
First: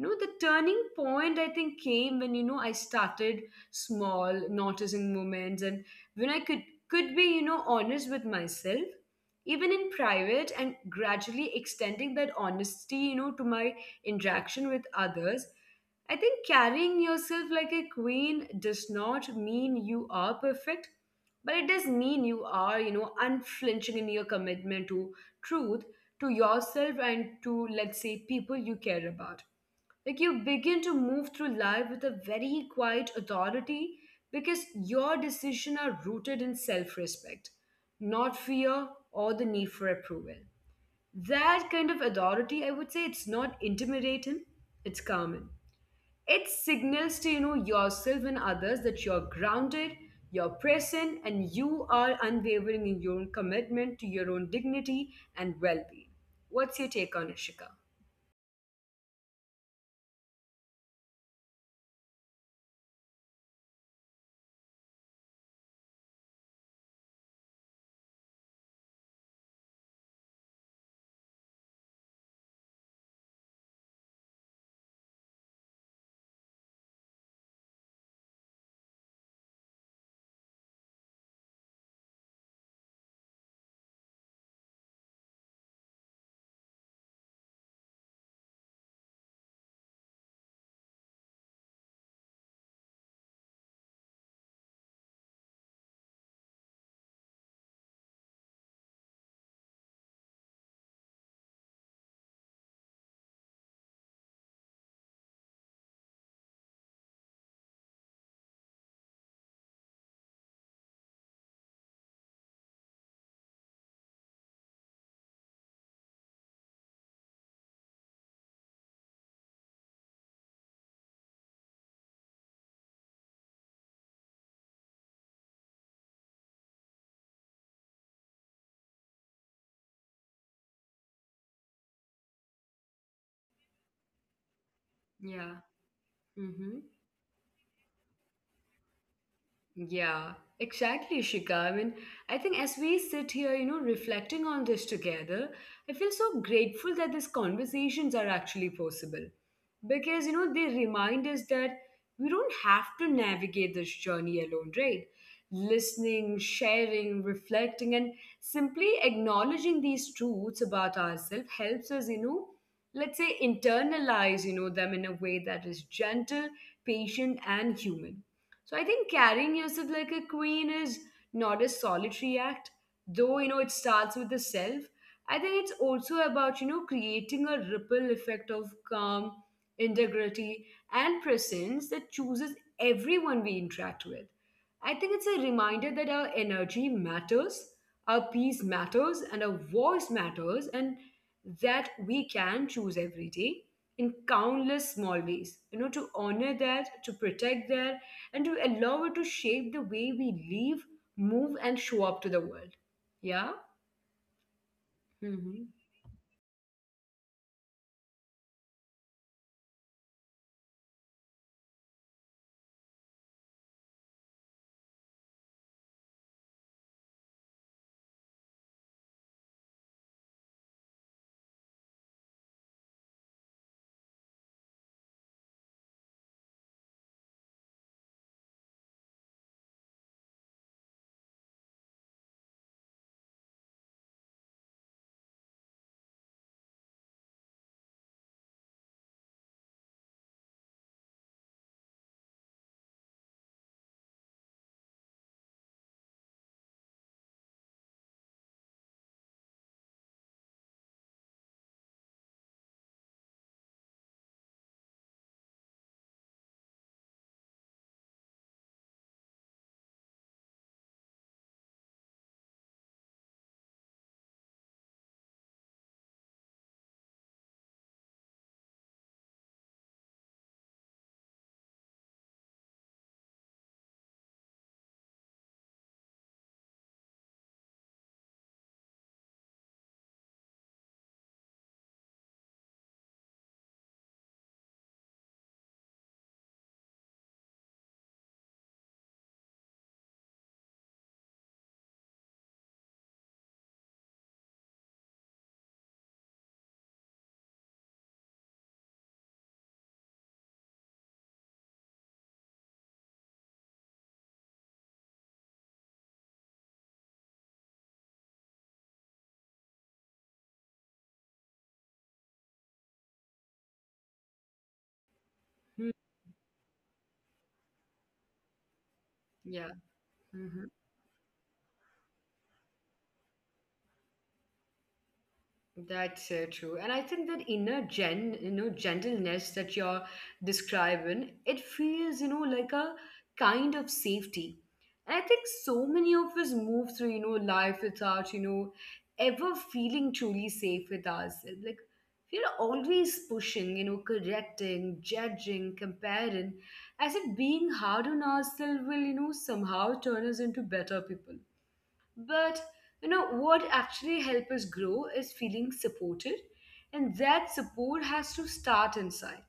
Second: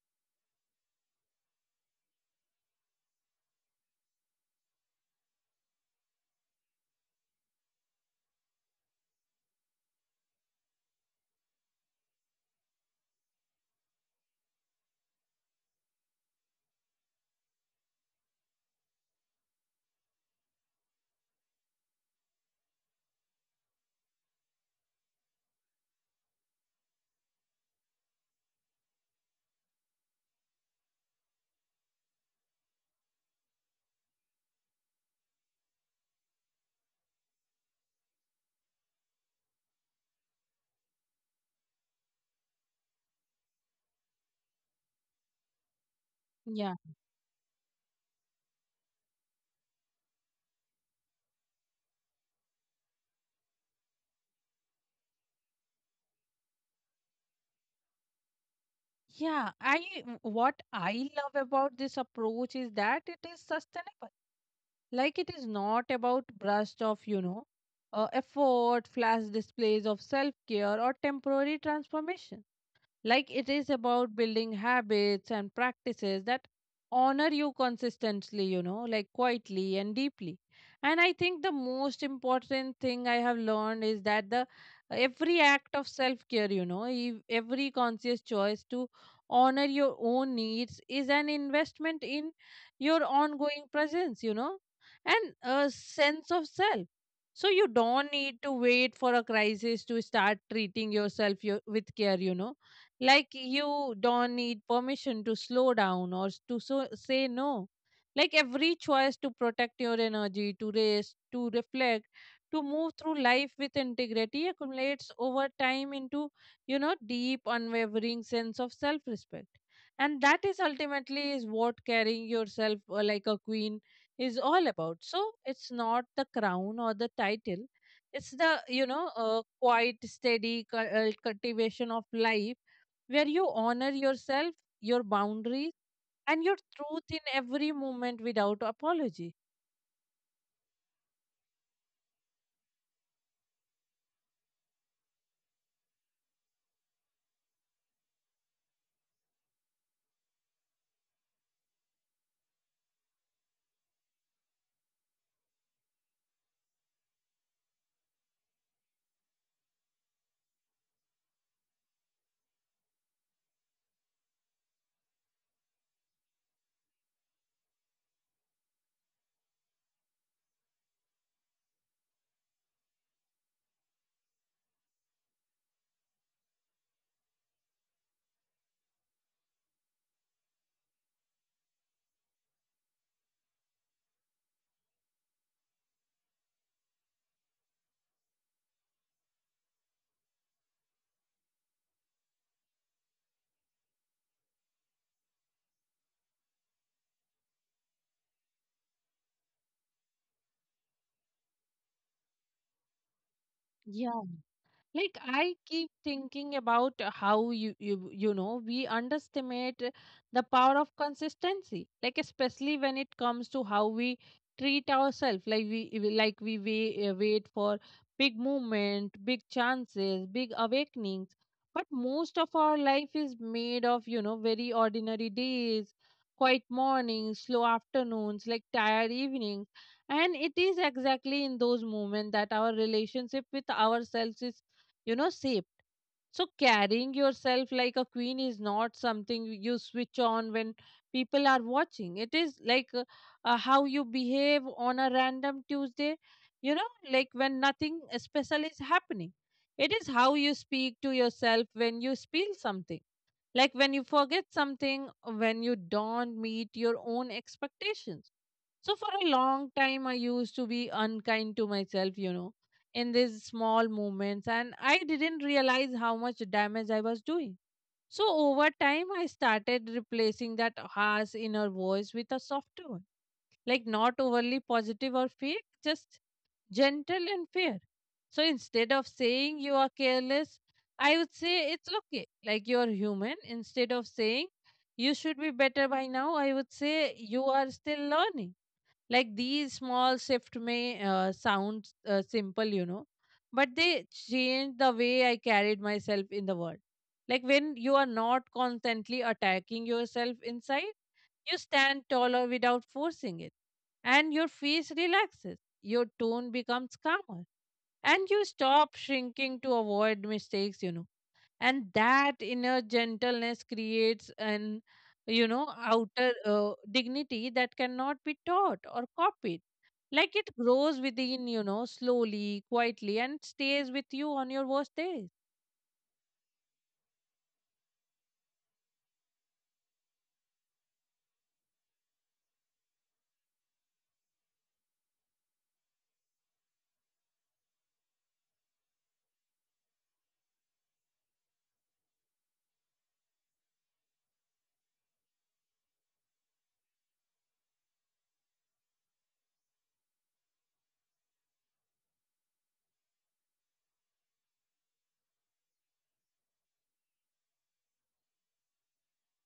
No, the turning point I think came when, you know, I started small, noticing moments, and when I could be, you know, honest with myself, even in private, and gradually extending that honesty, you know, to my interaction with others. I think carrying yourself like a queen does not mean you are perfect, but it does mean you are, unflinching in your commitment to truth, to yourself, and to, let's say, people you care about. Like you begin to move through life with a very quiet authority because your decisions are rooted in self respect, not fear or the need for approval. That kind of authority, I would say it's not intimidating, it's calming. It Yeah. signals to yourself and others that you're grounded, you're present, and you are unwavering in your own commitment to your own dignity and well-being. What's your take on it, Shika? Yeah, what I love about this approach is that it is sustainable. Like it is not about burst of, effort flash displays of self care or temporary transformation. Like it is about building habits and practices that honor you consistently, you know, like quietly and deeply. And I think the most important thing I have learned is that the every act of self care, you know, every conscious choice to honor your own needs is an investment in your ongoing presence, you know, and a sense of self. So you don't need to wait for a crisis to start treating yourself with care, you know, like you don't need permission to slow down or say no. Like every choice to protect your energy, to rest, to reflect, to move through life with integrity accumulates over time into, you know, deep unwavering sense of self respect. And that is ultimately is what carrying yourself, like a queen, is all about. So it's not the crown or the title, it's the, quiet, steady, cultivation of life where you honor yourself, your boundaries, Yeah. and your truth in every moment without apology. Yeah, exactly, Shika. I mean, I think as we sit here, reflecting on this together, I feel so grateful that these conversations are actually possible. Because, they remind us that we don't have to navigate this journey alone, right? Listening, sharing, reflecting, and simply acknowledging these truths about ourselves helps us, let's say internalize, them in a way that is gentle, patient, and human. So I think carrying yourself like a queen is not a solitary act, though, it starts with the self. I think it's also about, creating a ripple effect of calm, integrity, and presence that chooses everyone we interact with. I think it's a reminder that our energy matters, our peace matters, and our voice matters, and that we can choose every day in countless small ways. To honor that, to protect that, and to allow it to shape the way we live, move, and show up to the world. Yeah? Yeah, like I Hmm. keep thinking about, how you know we underestimate, the power of consistency, like especially when it comes to how we treat ourselves. Like we wait for big movement, big chances, big awakenings. But most of our life is made of, you know, very ordinary days, quiet mornings, slow afternoons, like tired evenings. And it is exactly in those moments that our relationship with ourselves is, you know, shaped. So carrying yourself like a queen is not something you switch on when people are watching. It is like, how you behave on a random Tuesday, you know, like when nothing special is happening. It is how you speak to yourself when you spill something, like when you forget something, when you don't meet your own expectations. So for a long time, I used to be unkind to myself, you know, in these small moments, and I didn't realize how much damage I was doing. So over time, I started replacing that harsh inner voice with a softer one, like not overly positive or fake, just gentle and fair. So instead of saying you are careless, I would say it's okay, like you're human. Instead of saying you should be better by now, I would say you are still learning. Like these small shifts may, sound, simple, you know, but they change the way I carried myself in the world. Like when you are not constantly attacking yourself inside, you stand taller without forcing it, and your face relaxes, your tone becomes calmer, and you stop shrinking to avoid mistakes, you know. And that inner gentleness creates an, you know outer dignity that cannot be taught or copied. Yeah. Like it grows within, you know, slowly, quietly, and stays with you on your worst days. That's so true. And I think that inner gentleness that you're describing, it feels, like a kind of safety. And I think so many of us move through, life without, ever feeling truly safe with ourselves. Like we're always pushing, correcting, judging, comparing, as if being hard on ourselves will, somehow turn us into better people. But you know what actually helps us grow is feeling supported, and that support has to start inside.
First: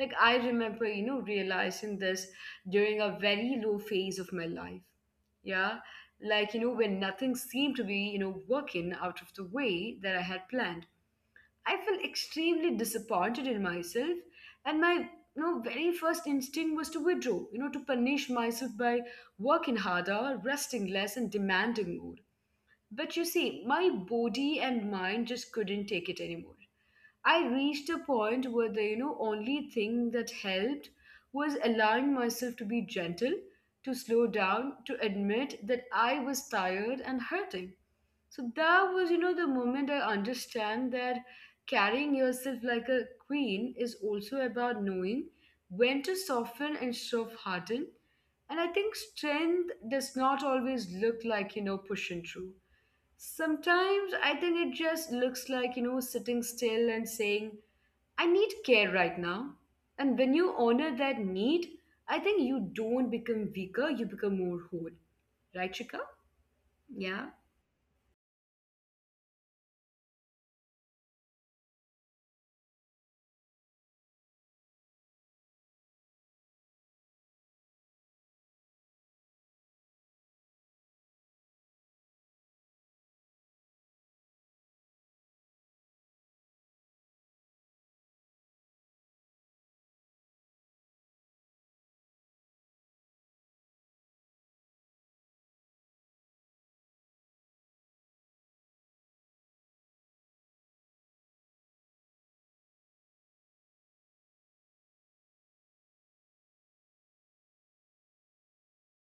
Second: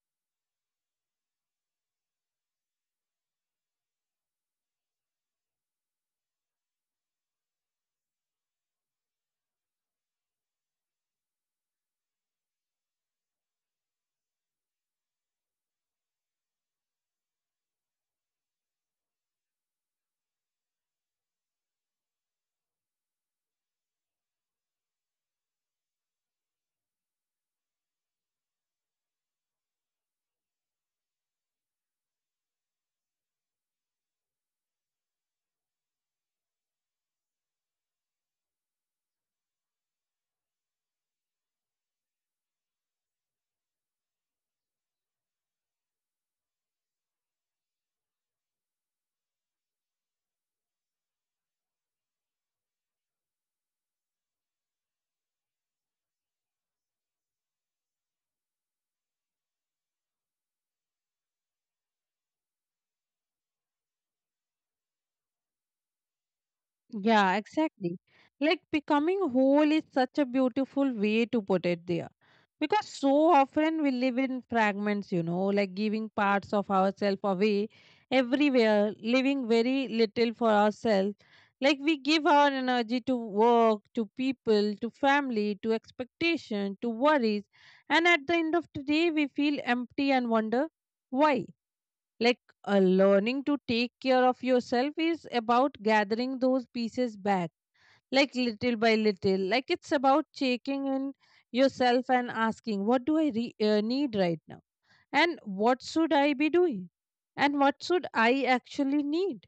Like I remember, realizing this during a very low phase of my life. Yeah, like when nothing seemed to be working out of the way that I had planned, I felt extremely disappointed in myself, and my very first instinct was to withdraw. To punish myself by working harder, resting less, and demanding more. But you see, my body and mind just couldn't take it anymore. I reached a point where the only thing that helped was allowing myself to be gentle, to slow down, to admit that I was tired and hurting. So that was the moment I understand that carrying yourself like a queen is also about knowing when to soften and soft harden. And I think strength does not always look like pushing through. Sometimes I think it just looks like, sitting still and saying, I need care right now. And when you honor that need, I think you don't become weaker, you become more whole. Right, Chika? Yeah, Yeah. exactly. Like becoming whole is such a beautiful way to put it there. Because so often we live in fragments, you know, like giving parts of ourselves away everywhere, leaving very little for ourselves. Like we give our energy to work, to people, to family, to expectation, to worries. And at the end of the day, we feel empty and wonder why. Like, learning to take care of yourself is about gathering those pieces back, like little by little. Like it's about checking in yourself and asking what do I need right now, and what should I be doing, and what should I actually need.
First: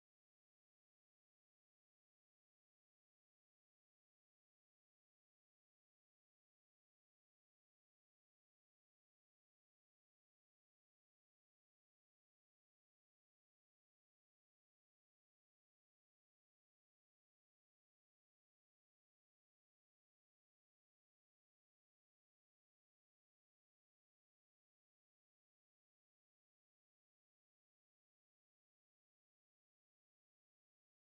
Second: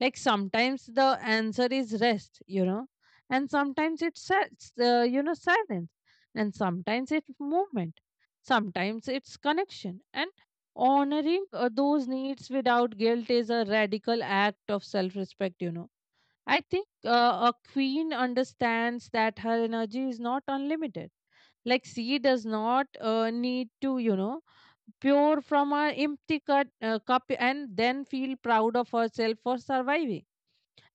Like sometimes the answer is rest, you know, and sometimes it's you know, silence, and sometimes it's movement, sometimes it's connection. And honoring, those needs without guilt is a radical act of self respect, you know. I think, a queen understands that her energy is not unlimited. Like she does not, need to, you know, pure from a empty cup and then feel proud of herself for surviving.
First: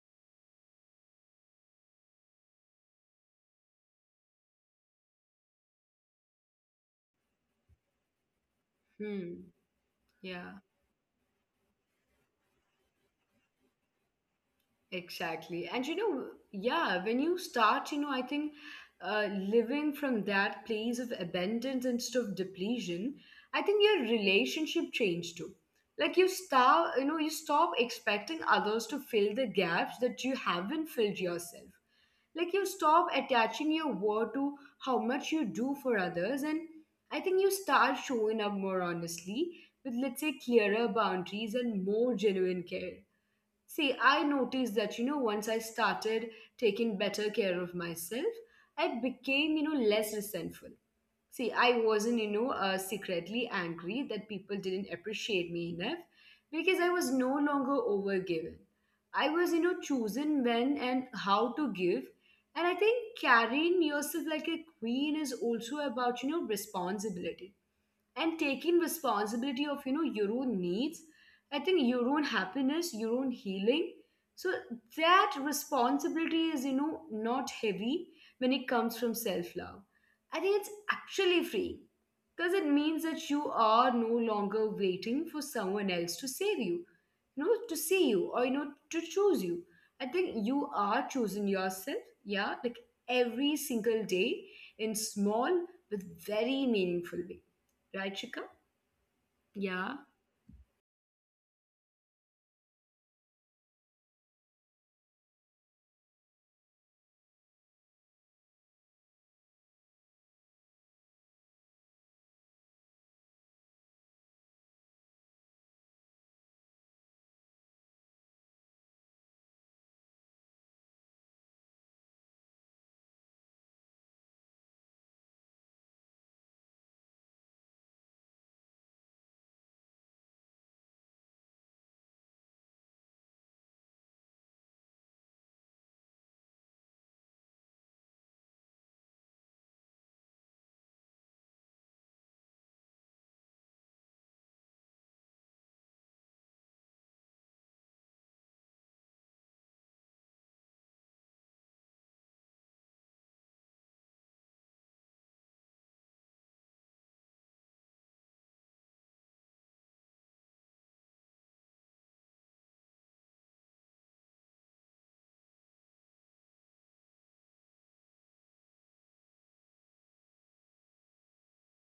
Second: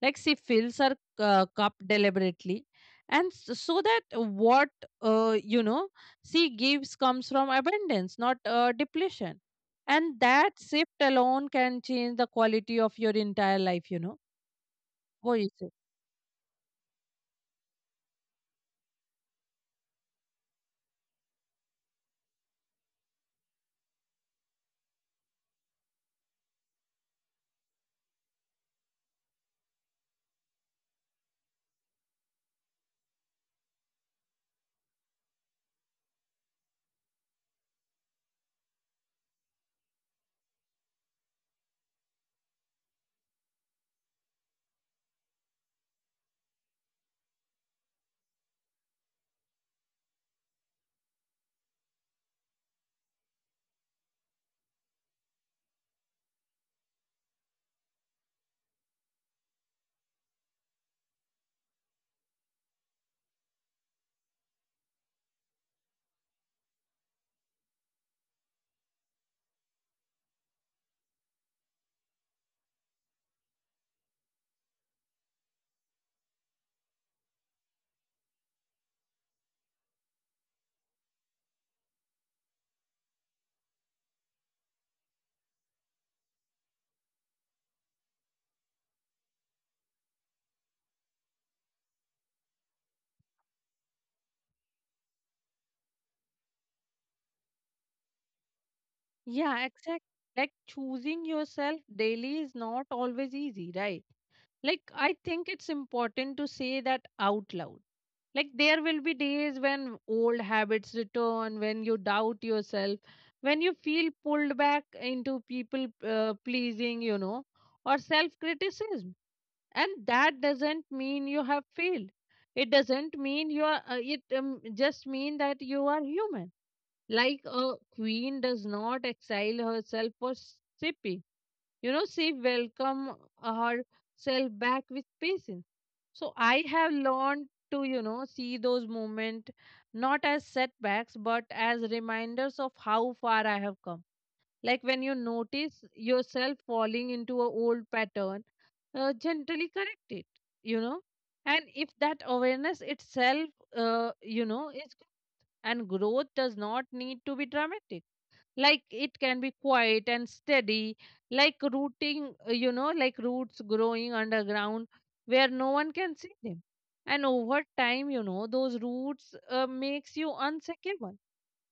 Like she fills her, cup deliberately, and so that what, you know, she gives comes from abundance, not, depletion. Hmm. And Yeah. that shift alone can change the quality of your entire life, you know. What you Exactly. say? And yeah, when you start, I think living from that place of abundance instead of depletion, I think your relationship changed too. Like you start, you know, you stop expecting others to fill the gaps that you haven't filled yourself. Like you stop attaching your worth to how much you do for others. And I think you start showing up more honestly with, let's say, clearer boundaries and more genuine care. See, I noticed that, once I started taking better care of myself, I became, less resentful. See, I wasn't, secretly angry that people didn't appreciate me enough because I was no longer overgiven. I was, chosen when and how to give. And I think carrying yourself like a queen is also about, responsibility and taking responsibility of your own needs. I think your own happiness, your own healing. So that responsibility is not heavy when it comes from self love. I think it's actually free because it means that you are no longer waiting for someone else to save you, you know to see you, or to choose you. I think you are choosing yourself, yeah, like every single day in small but very meaningful way. Right, Shika? Yeah, Yeah, exactly. Like choosing yourself daily is not always easy, right? Like, I think it's important to say that out loud. Like, there will be days when old habits return, when you doubt yourself, when you feel pulled back into people, pleasing, you know, or self criticism. And that doesn't mean you have failed. It doesn't mean you are, it just mean that you are human. Like a queen does not exile herself for sipping, you know. She welcome herself back with patience. So I have learned to, you know, see those moments not as setbacks but as reminders of how far I have come. Like when you notice yourself falling into a old pattern, gently correct it, you know. And if that awareness itself, you know, is. And growth does not need to be dramatic. Like it can be quiet and steady, like rooting, you know, like roots growing underground where no one can see them. And over time, you know, those roots, makes you unshakable.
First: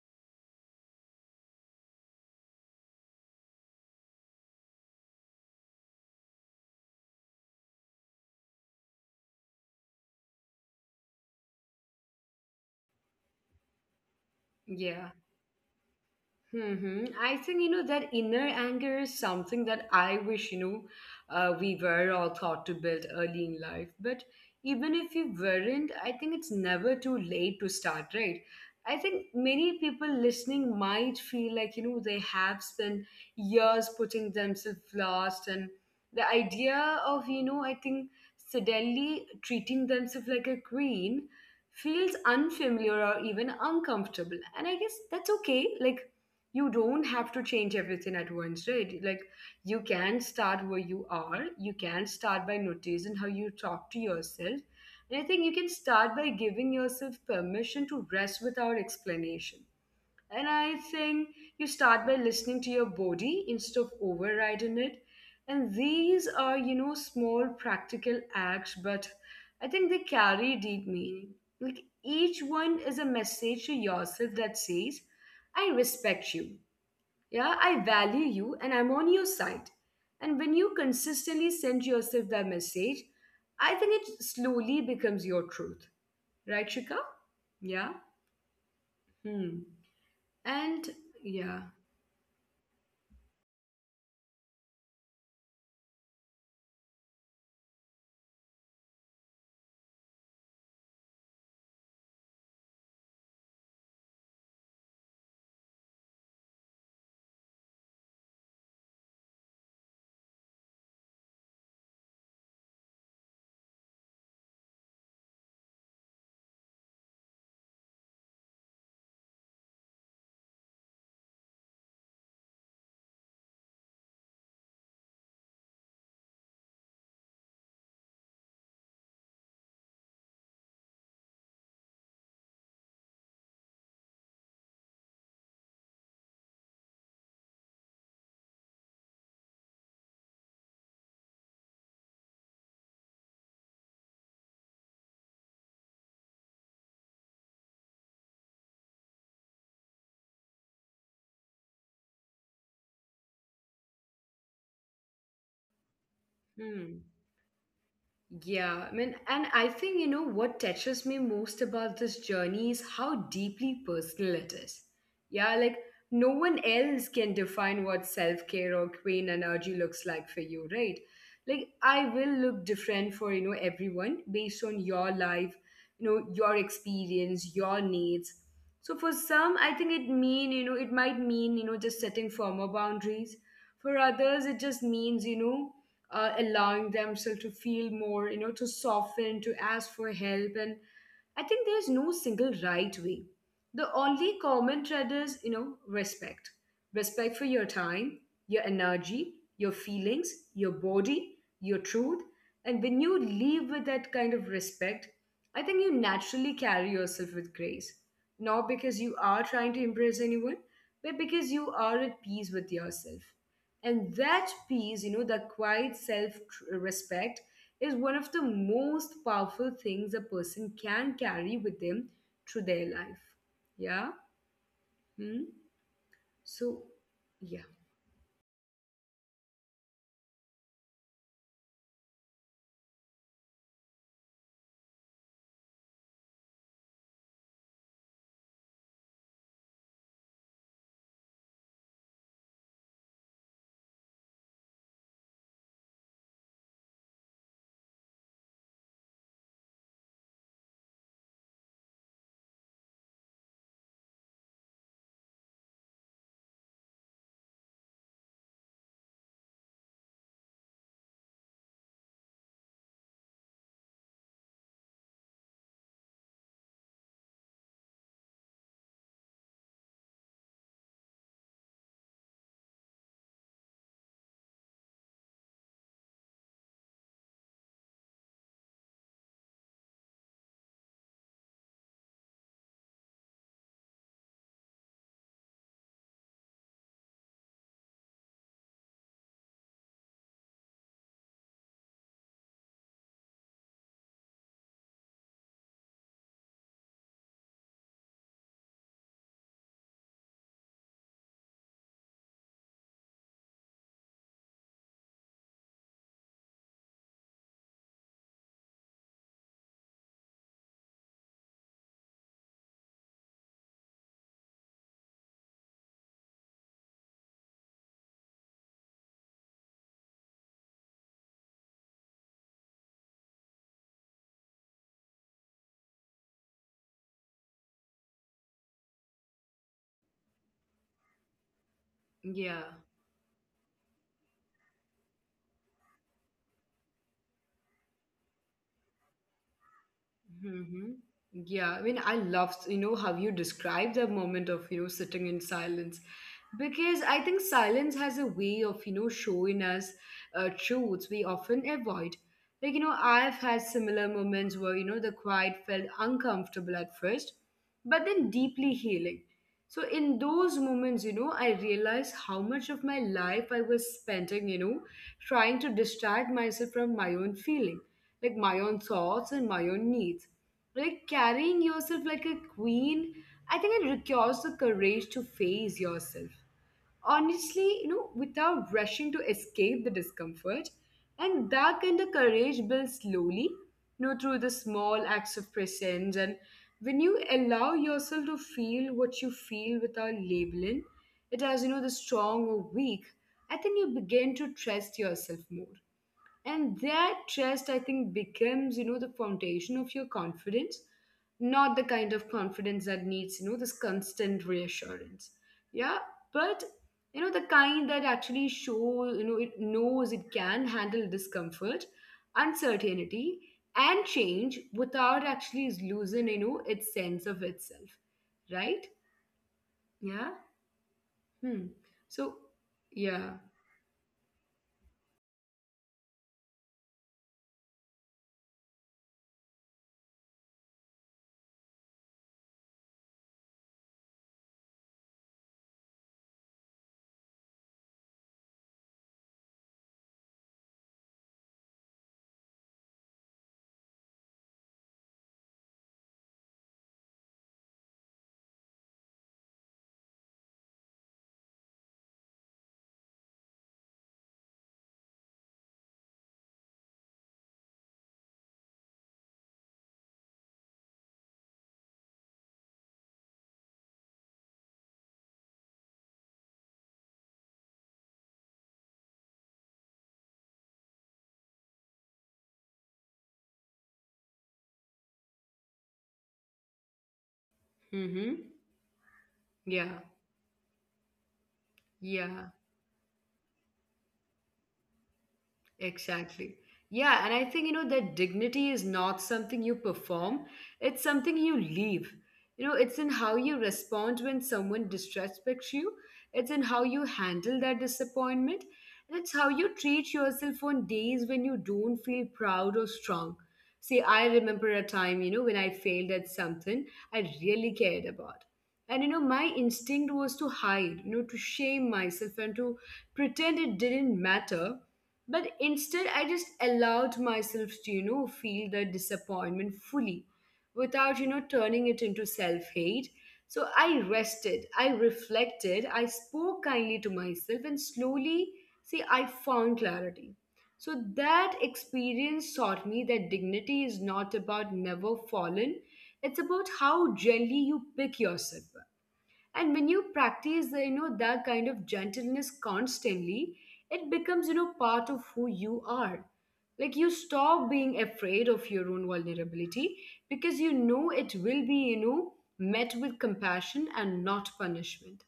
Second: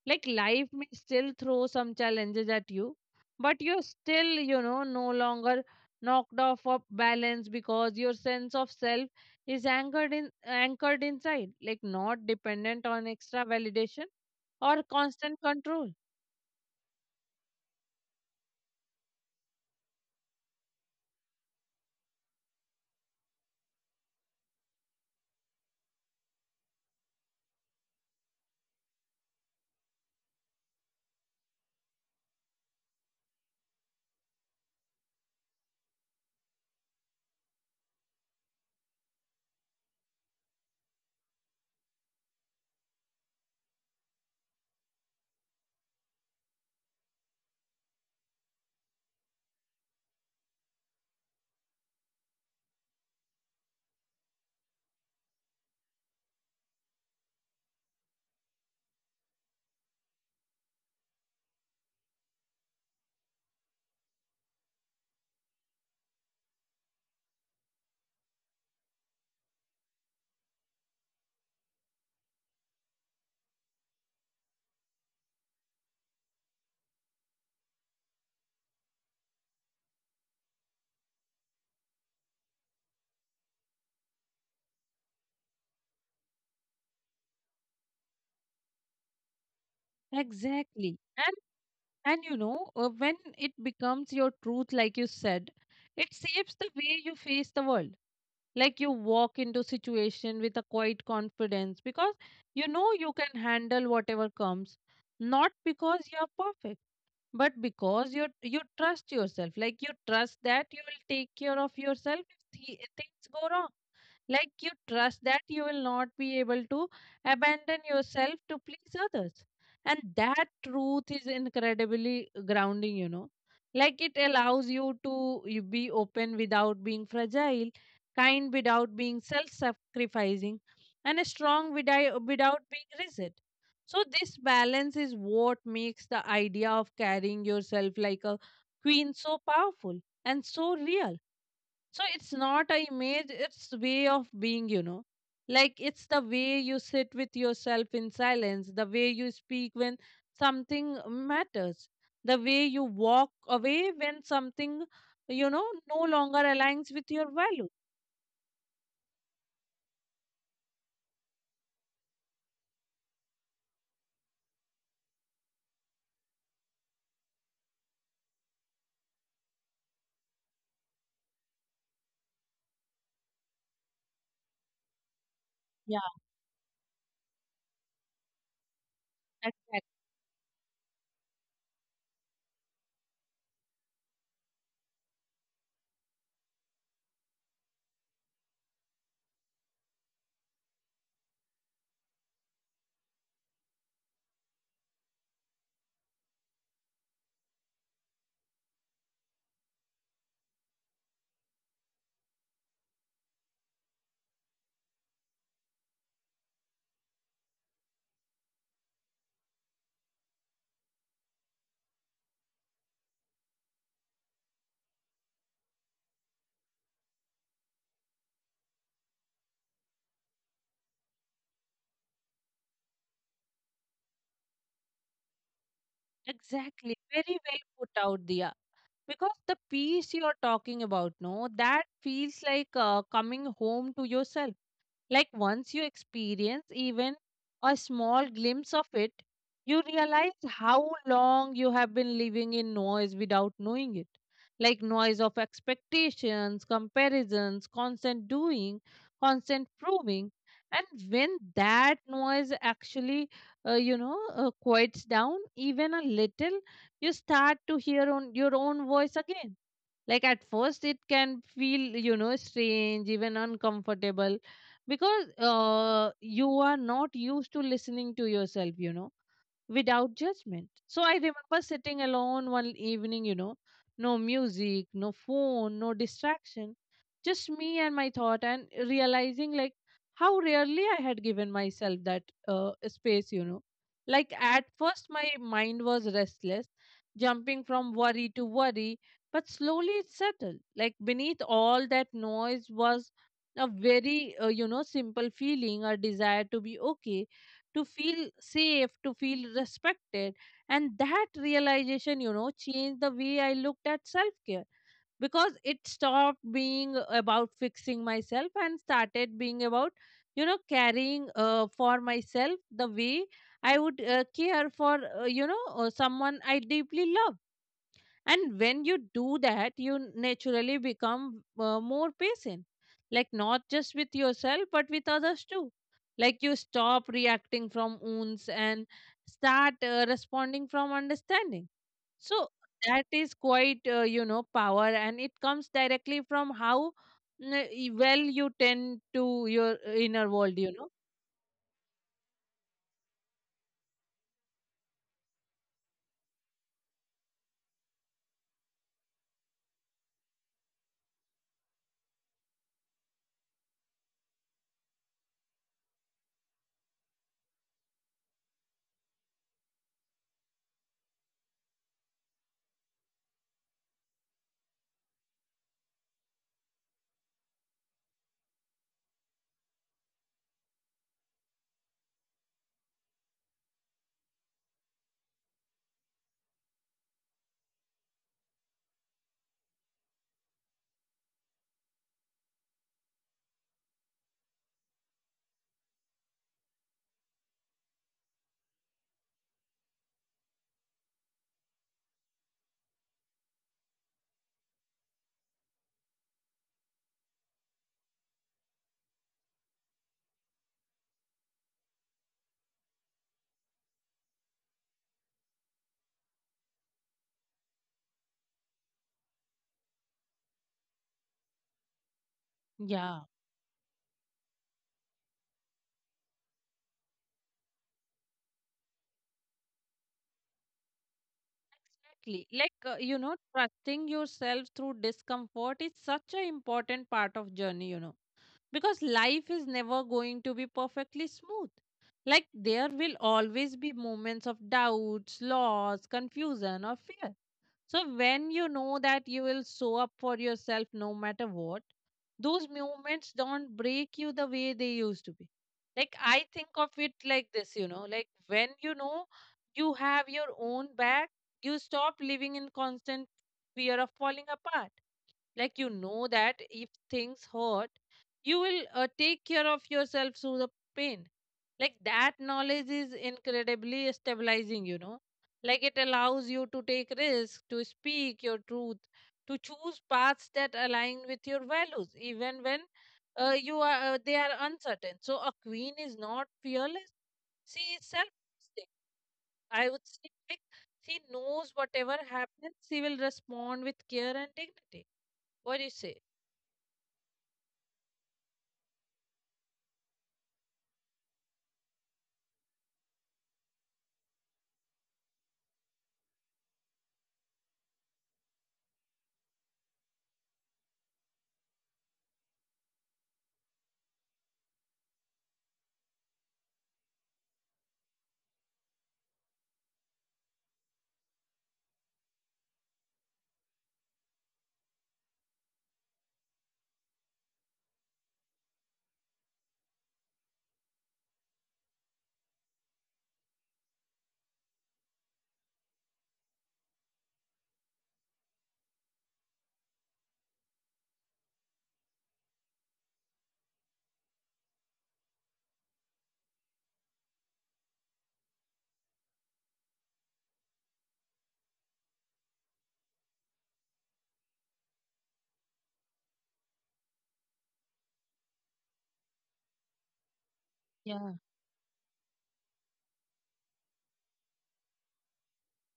Like life may still throw some challenges at you, but you're still, you know, no longer knocked off of balance because your sense of self is anchored inside, like not dependent on extra validation or yeah. constant control. Hmm. I think, that inner anger is something that I wish, we were all taught to build early in life. But even if we weren't, I think it's never too late to start, right? I think many people listening might feel like, they have spent years putting themselves last. And the idea of, I think suddenly treating themselves like a queen feels unfamiliar or even uncomfortable. And I guess that's okay. Like, you don't have to change everything at once, right? Like you can start where you are. You can start by noticing how you talk to yourself. And I think you can start by giving yourself permission to rest without explanation. And I think you start by listening to your body instead of overriding it. And these are, small practical acts, but I think they carry deep meaning. Like each one is a message to yourself that says, I respect you. Yeah, I value you and I'm on your side. And when you consistently send yourself that message, I think it slowly becomes your truth. Right, Shika? Yeah. Hmm. And Exactly. And yeah. and you know, when it becomes your truth, like you said, it shapes the way you face the world. Like you walk into situation with a quiet confidence because you know you can handle whatever comes, not because you're perfect, but because you trust yourself. Like you trust that you will take care of yourself if things go wrong, like you trust that you will not be able to abandon yourself to please others. And that truth is incredibly grounding, you know. Like it allows you to you be open without being fragile, kind without being self sacrificing, and strong without being rigid. So, this balance is what makes the idea of carrying yourself like a queen so powerful and so real. So it's not a image, it's way of being, you know. Like it's the way you sit with yourself in silence, the way you speak when something matters, the way you walk away when something, you know, no longer aligns Hmm. with your value. Yeah, I mean, and I think, what touches me most about this journey is how deeply personal it is. Yeah, like no one else can define what self care or queen energy looks like for you, right? Like, I will look different for, everyone based on your life, Yeah, your experience, your needs. So for some, I think exactly. it might mean, just setting firmer boundaries. For others, it just means, allowing themselves to feel more, to soften, to ask for help. And I think there's no single right way. The only common thread is, respect. Respect for your time, your energy, your feelings, your body, your truth. And when you live with that kind of respect, I think you naturally carry yourself with grace. Not because you are trying to impress anyone, but because you are at peace with yourself. And that peace, that quiet self respect is one of the most powerful things a person can carry with them through their life. Yeah? Hmm? So, Exactly. Very yeah. well put out, Dia. Because the peace you're talking about, no, that feels like, coming home to yourself. Like once you experience even a small glimpse of it, you realize how long you have been living in noise without knowing it. Like noise of expectations, comparisons, constant doing, constant proving. And when that noise actually, quiets down even a little, you start to hear on your own voice again. Like at first it can feel, you know, strange, even uncomfortable, because, you are not used to listening to yourself, you know, without judgment. So I remember sitting alone one evening, you know, no music, no phone, no distraction, just me and my thought, and realizing like how rarely I had given myself that, space, you know. Like at first, my mind was restless, jumping from worry to worry, but slowly it settled. Like beneath all that noise was a very, you know, simple feeling, a desire to be okay, to feel safe, to feel respected. And that realization, you know, changed the way I looked at self care, because it stopped being about fixing myself and started being about, you know, caring, for myself the way I would, care for, someone I deeply love. And when you do that, you naturally become, more patient, like not just with yourself but with others too. Like you stop reacting from wounds and start, responding from understanding. So Yeah. that is quite, you know, power, and it comes directly from how, well you tend to your, inner world, you Mm-hmm. know. Yeah, I mean, I love, how you describe the moment of, sitting in silence. Because I think silence has a way of, showing us truths we often avoid. Like, I've had similar moments where, the quiet felt uncomfortable at first, but then deeply healing. So in those moments, I realized how much of my life I was spending, trying to distract myself from my own feeling, like my own thoughts and my own needs. Like carrying yourself like a queen, I think it requires the courage to face yourself. Honestly, without rushing to escape the discomfort. And that kind of courage builds slowly, through the small acts of presence. And when you allow yourself to feel what you feel without labeling it as, the strong or weak, I think you begin to trust yourself more. And that trust, I think, becomes, the foundation of your confidence, not the kind of confidence that needs, this constant reassurance. Yeah. But, the kind that actually shows, it knows it can handle discomfort, Yeah, uncertainty, and change without actually losing, its sense of itself. Right? Yeah. Hmm. So, exactly. Like, you yeah. know, trusting yourself through discomfort is such an important part of journey, you know, because life is never going to be perfectly smooth. Like there will always be moments of doubts, loss, confusion, or fear. So when you know that you will show up for yourself no matter what, those moments don't break you the way they used to be. Like I think of it like this, you know, like when you know you have your own back, you stop living in constant fear of falling apart. Like you know that if things hurt, you will, take care of yourself through the pain. Like that knowledge is incredibly stabilizing, you know. Like it allows you to take risks, to speak your truth, to choose paths that align with your values even when, you are they are uncertain. So a queen is not fearless, she is self, Mm-hmm. I would Yeah. say. Like she knows whatever happens, Yeah. she will respond with care and dignity. What do you say? Exactly. Yeah, and I think you know that dignity is not something you perform, it's something you leave. It's in how you respond when someone disrespects you, it's in how you handle that disappointment, and it's how you treat yourself on days when you don't feel proud or strong. See, I remember a time, when I failed at something I really cared about. And my instinct was to hide, to shame myself and to pretend it didn't matter, but instead, I just allowed myself to, feel the disappointment fully without, turning it into self hate. So I rested, I reflected, I spoke kindly to myself, and slowly, see, I found clarity. So that experience taught me that dignity is not about never fallen, it's about how gently you pick yourself up. And when you practice the, you know that kind of gentleness constantly, it becomes part of who you are. Like you stop being afraid of your own vulnerability because Yeah, you know it will be met with compassion and not punishment.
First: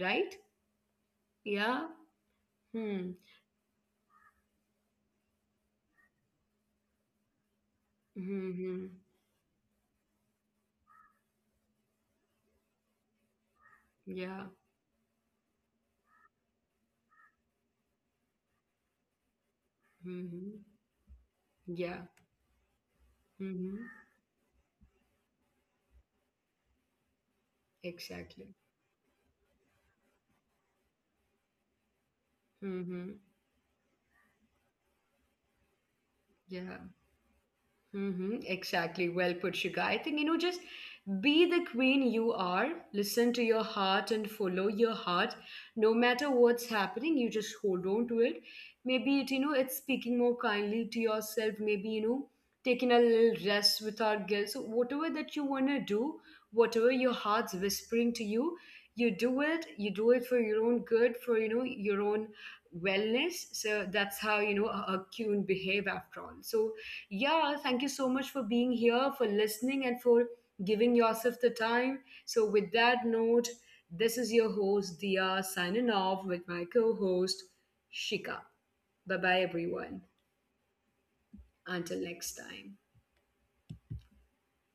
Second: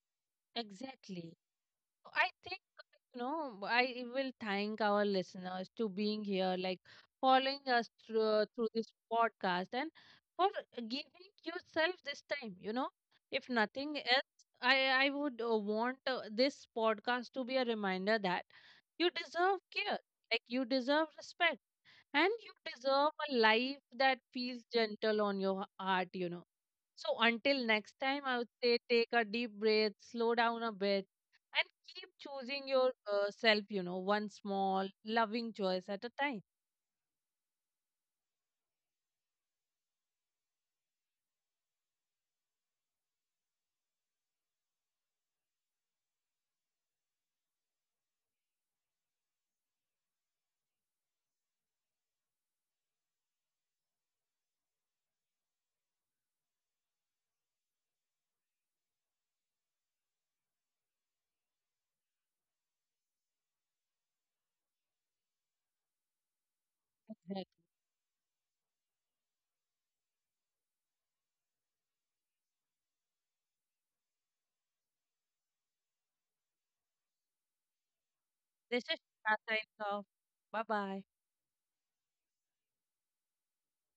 Right? exactly. Yeah. So I think, Hmm. you know, I will thank our listeners to being here, like following us through, Hmm. through Hmm. this podcast, and for giving yourself this time, you know. If nothing Yeah. else, I would, want, this podcast to be a reminder that you deserve care, Hmm. like Hmm. you deserve respect, Yeah. and you deserve a Hmm. life Hmm. that feels gentle on your heart, you know. So until next time, I Exactly. would say take a deep breath, slow down a bit, and keep choosing Hmm. your, Hmm. Self, you know, one small, loving choice at a time. Yeah. Mm-hmm, exactly. Well put, Shika. I think, just be the queen you are, listen to your heart and follow your heart. No matter what's happening, you just hold on to it. Maybe it's speaking more kindly to yourself, maybe, taking a little rest without guilt. So whatever that you want to do, whatever your heart's whispering to you, you do it. You do it for your own good, for, your own wellness. So that's how, a queen behave after all. So yeah, thank you so Exactly. much for being here, for listening, and for giving yourself the time. So, with that note, this is your host, Dia, signing off with my co host, Shika. Bye bye, This is everyone. Shweta signing off. Bye bye. Until next time.